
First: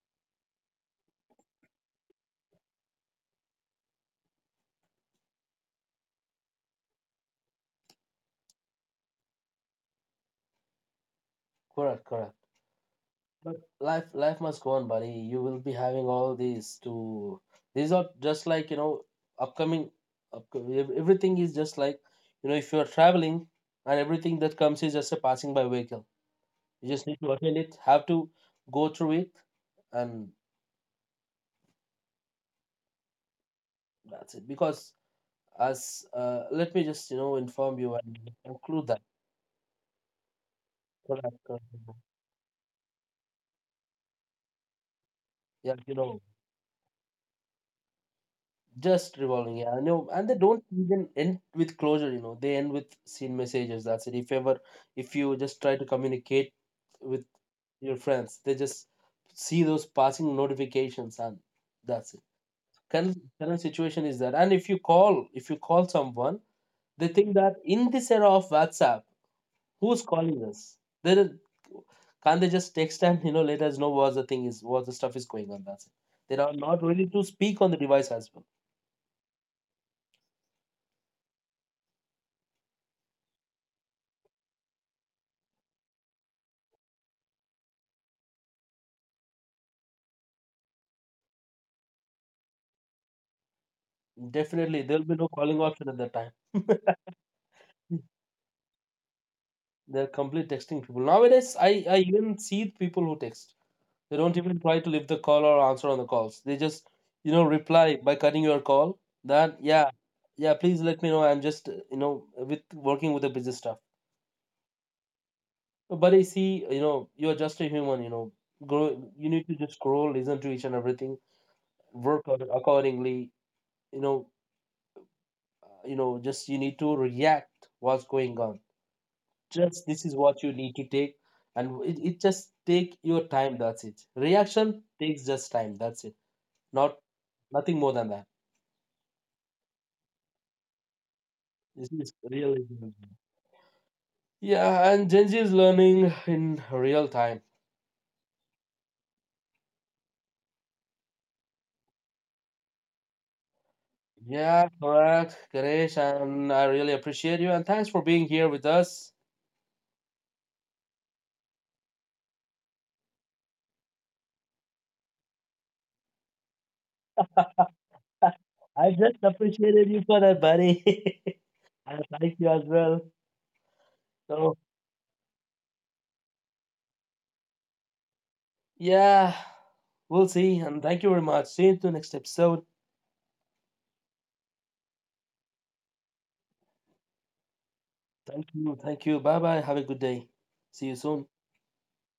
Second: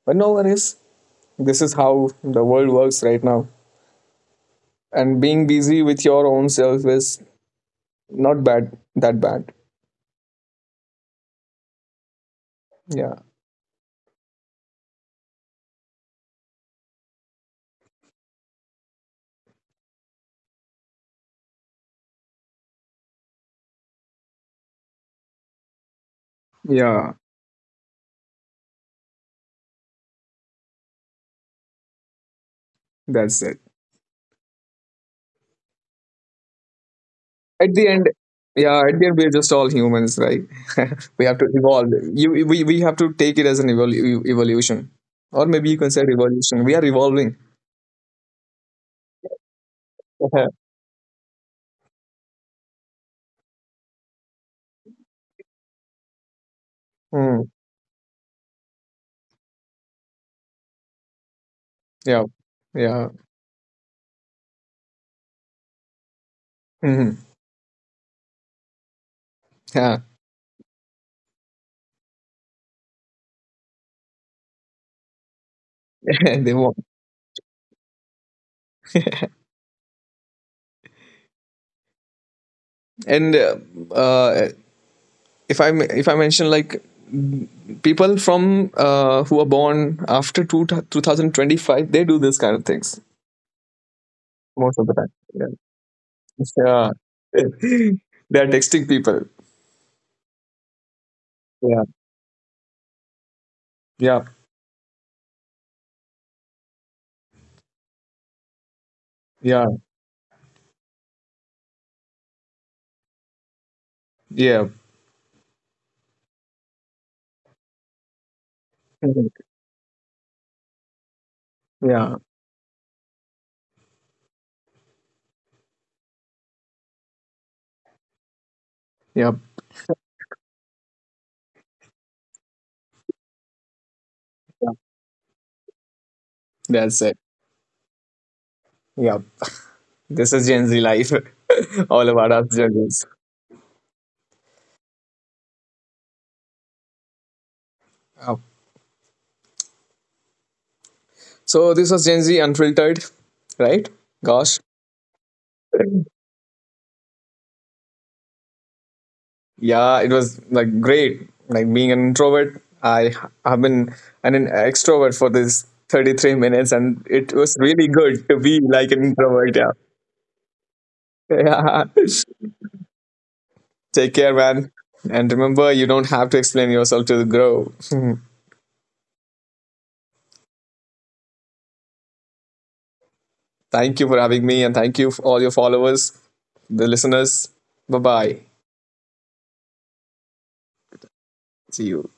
[SPEAKER 2] But no worries. This is how the world works right now. And being busy with your own self is not bad. That bad.
[SPEAKER 1] Correct, correct.
[SPEAKER 2] Yeah.
[SPEAKER 1] But life, life must go on, buddy. You will be having all these to. These are just like you know, upcoming. Upco- ev Everything is just like, you know, if you are traveling, and everything that comes is just a passing by vehicle. You just
[SPEAKER 2] Yeah.
[SPEAKER 1] need to attend it, have to go through it, and
[SPEAKER 2] That's it.
[SPEAKER 1] that's it. Because as uh, let me just you know
[SPEAKER 2] At
[SPEAKER 1] inform
[SPEAKER 2] the
[SPEAKER 1] you
[SPEAKER 2] end,
[SPEAKER 1] and
[SPEAKER 2] yeah,
[SPEAKER 1] conclude
[SPEAKER 2] at
[SPEAKER 1] that.
[SPEAKER 2] the end, we're just all humans, right?
[SPEAKER 1] so
[SPEAKER 2] We have to
[SPEAKER 1] that, uh,
[SPEAKER 2] evolve. You we, we have to take it as an evol- e- evolution, or maybe
[SPEAKER 1] Yeah,
[SPEAKER 2] you can
[SPEAKER 1] you
[SPEAKER 2] say
[SPEAKER 1] know,
[SPEAKER 2] revolution. We are evolving.
[SPEAKER 1] just revolving. Yeah, I know, and they
[SPEAKER 2] Yeah.
[SPEAKER 1] don't even end with closure. You know, they end with scene messages. That's it. If ever, if you just try to communicate with
[SPEAKER 2] Hmm.
[SPEAKER 1] your friends, they just see those passing notifications, and that's it.
[SPEAKER 2] Yeah, yeah.
[SPEAKER 1] Current current situation is that, and if you call, if you call someone, they
[SPEAKER 2] Hmm.
[SPEAKER 1] think that in this era of WhatsApp,
[SPEAKER 2] Yeah.
[SPEAKER 1] who's calling us? There is, can't they just text and you know let us know what the thing is, what the stuff is going on? That's it. They are
[SPEAKER 2] They won't.
[SPEAKER 1] not ready to speak on the device as well.
[SPEAKER 2] And, uh, uh, if i m- if I mention, like, m- people from, uh, who are born after two, twenty twenty-five, they do this kind of things most
[SPEAKER 1] Definitely,
[SPEAKER 2] of the
[SPEAKER 1] there'll
[SPEAKER 2] time.
[SPEAKER 1] be no
[SPEAKER 2] Yeah,
[SPEAKER 1] calling option at that time.
[SPEAKER 2] yeah. They are texting people.
[SPEAKER 1] They're complete texting people nowadays. I
[SPEAKER 2] Yeah,
[SPEAKER 1] I even see people who text. They
[SPEAKER 2] yeah,
[SPEAKER 1] don't even try to leave the call or answer on the calls. They just you know reply by cutting your call. That,
[SPEAKER 2] yeah.
[SPEAKER 1] yeah, yeah, please let me know. I'm just uh, you know with working with the business stuff.
[SPEAKER 2] Yeah.
[SPEAKER 1] But I see, you know, you're just a human, you know. Grow, you
[SPEAKER 2] Mhm.
[SPEAKER 1] need to just grow, listen to each and everything,
[SPEAKER 2] Yeah.
[SPEAKER 1] work on- accordingly, you know, uh, you know, just you need to react what's going on.
[SPEAKER 2] Yep.
[SPEAKER 1] Just this is what you need to take, and it, it just take your time. That's it.
[SPEAKER 2] Yep.
[SPEAKER 1] Reaction takes just time. That's it. Not
[SPEAKER 2] That's it.
[SPEAKER 1] nothing more than that.
[SPEAKER 2] Yep. This is Gen Z life.
[SPEAKER 1] This
[SPEAKER 2] All
[SPEAKER 1] is
[SPEAKER 2] about us
[SPEAKER 1] really,
[SPEAKER 2] Gen Zs.
[SPEAKER 1] yeah, and Gen Z is learning in real time.
[SPEAKER 2] Yeah. So this was Gen Z Unfiltered, right? Gosh.
[SPEAKER 1] Yeah, correct, Ganesh, and I really appreciate you, and thanks for being here with us.
[SPEAKER 2] Yeah, it was like great. Like, being an introvert, I have been an an extrovert for this thirty-three minutes, and it was really good to be
[SPEAKER 1] I
[SPEAKER 2] like an
[SPEAKER 1] just
[SPEAKER 2] introvert. Yeah.
[SPEAKER 1] appreciated you for that, buddy.
[SPEAKER 2] Yeah.
[SPEAKER 1] I thank you as well.
[SPEAKER 2] Take care,
[SPEAKER 1] So,
[SPEAKER 2] man. And remember, you don't have to explain yourself to the grow.
[SPEAKER 1] yeah, we'll see. And thank you very much. See you to next episode.
[SPEAKER 2] Thank you for having me, and thank you for all your followers, the listeners. Bye bye.
[SPEAKER 1] Thank you. Thank you. Bye bye. Have a good day. See you soon.
[SPEAKER 2] See you.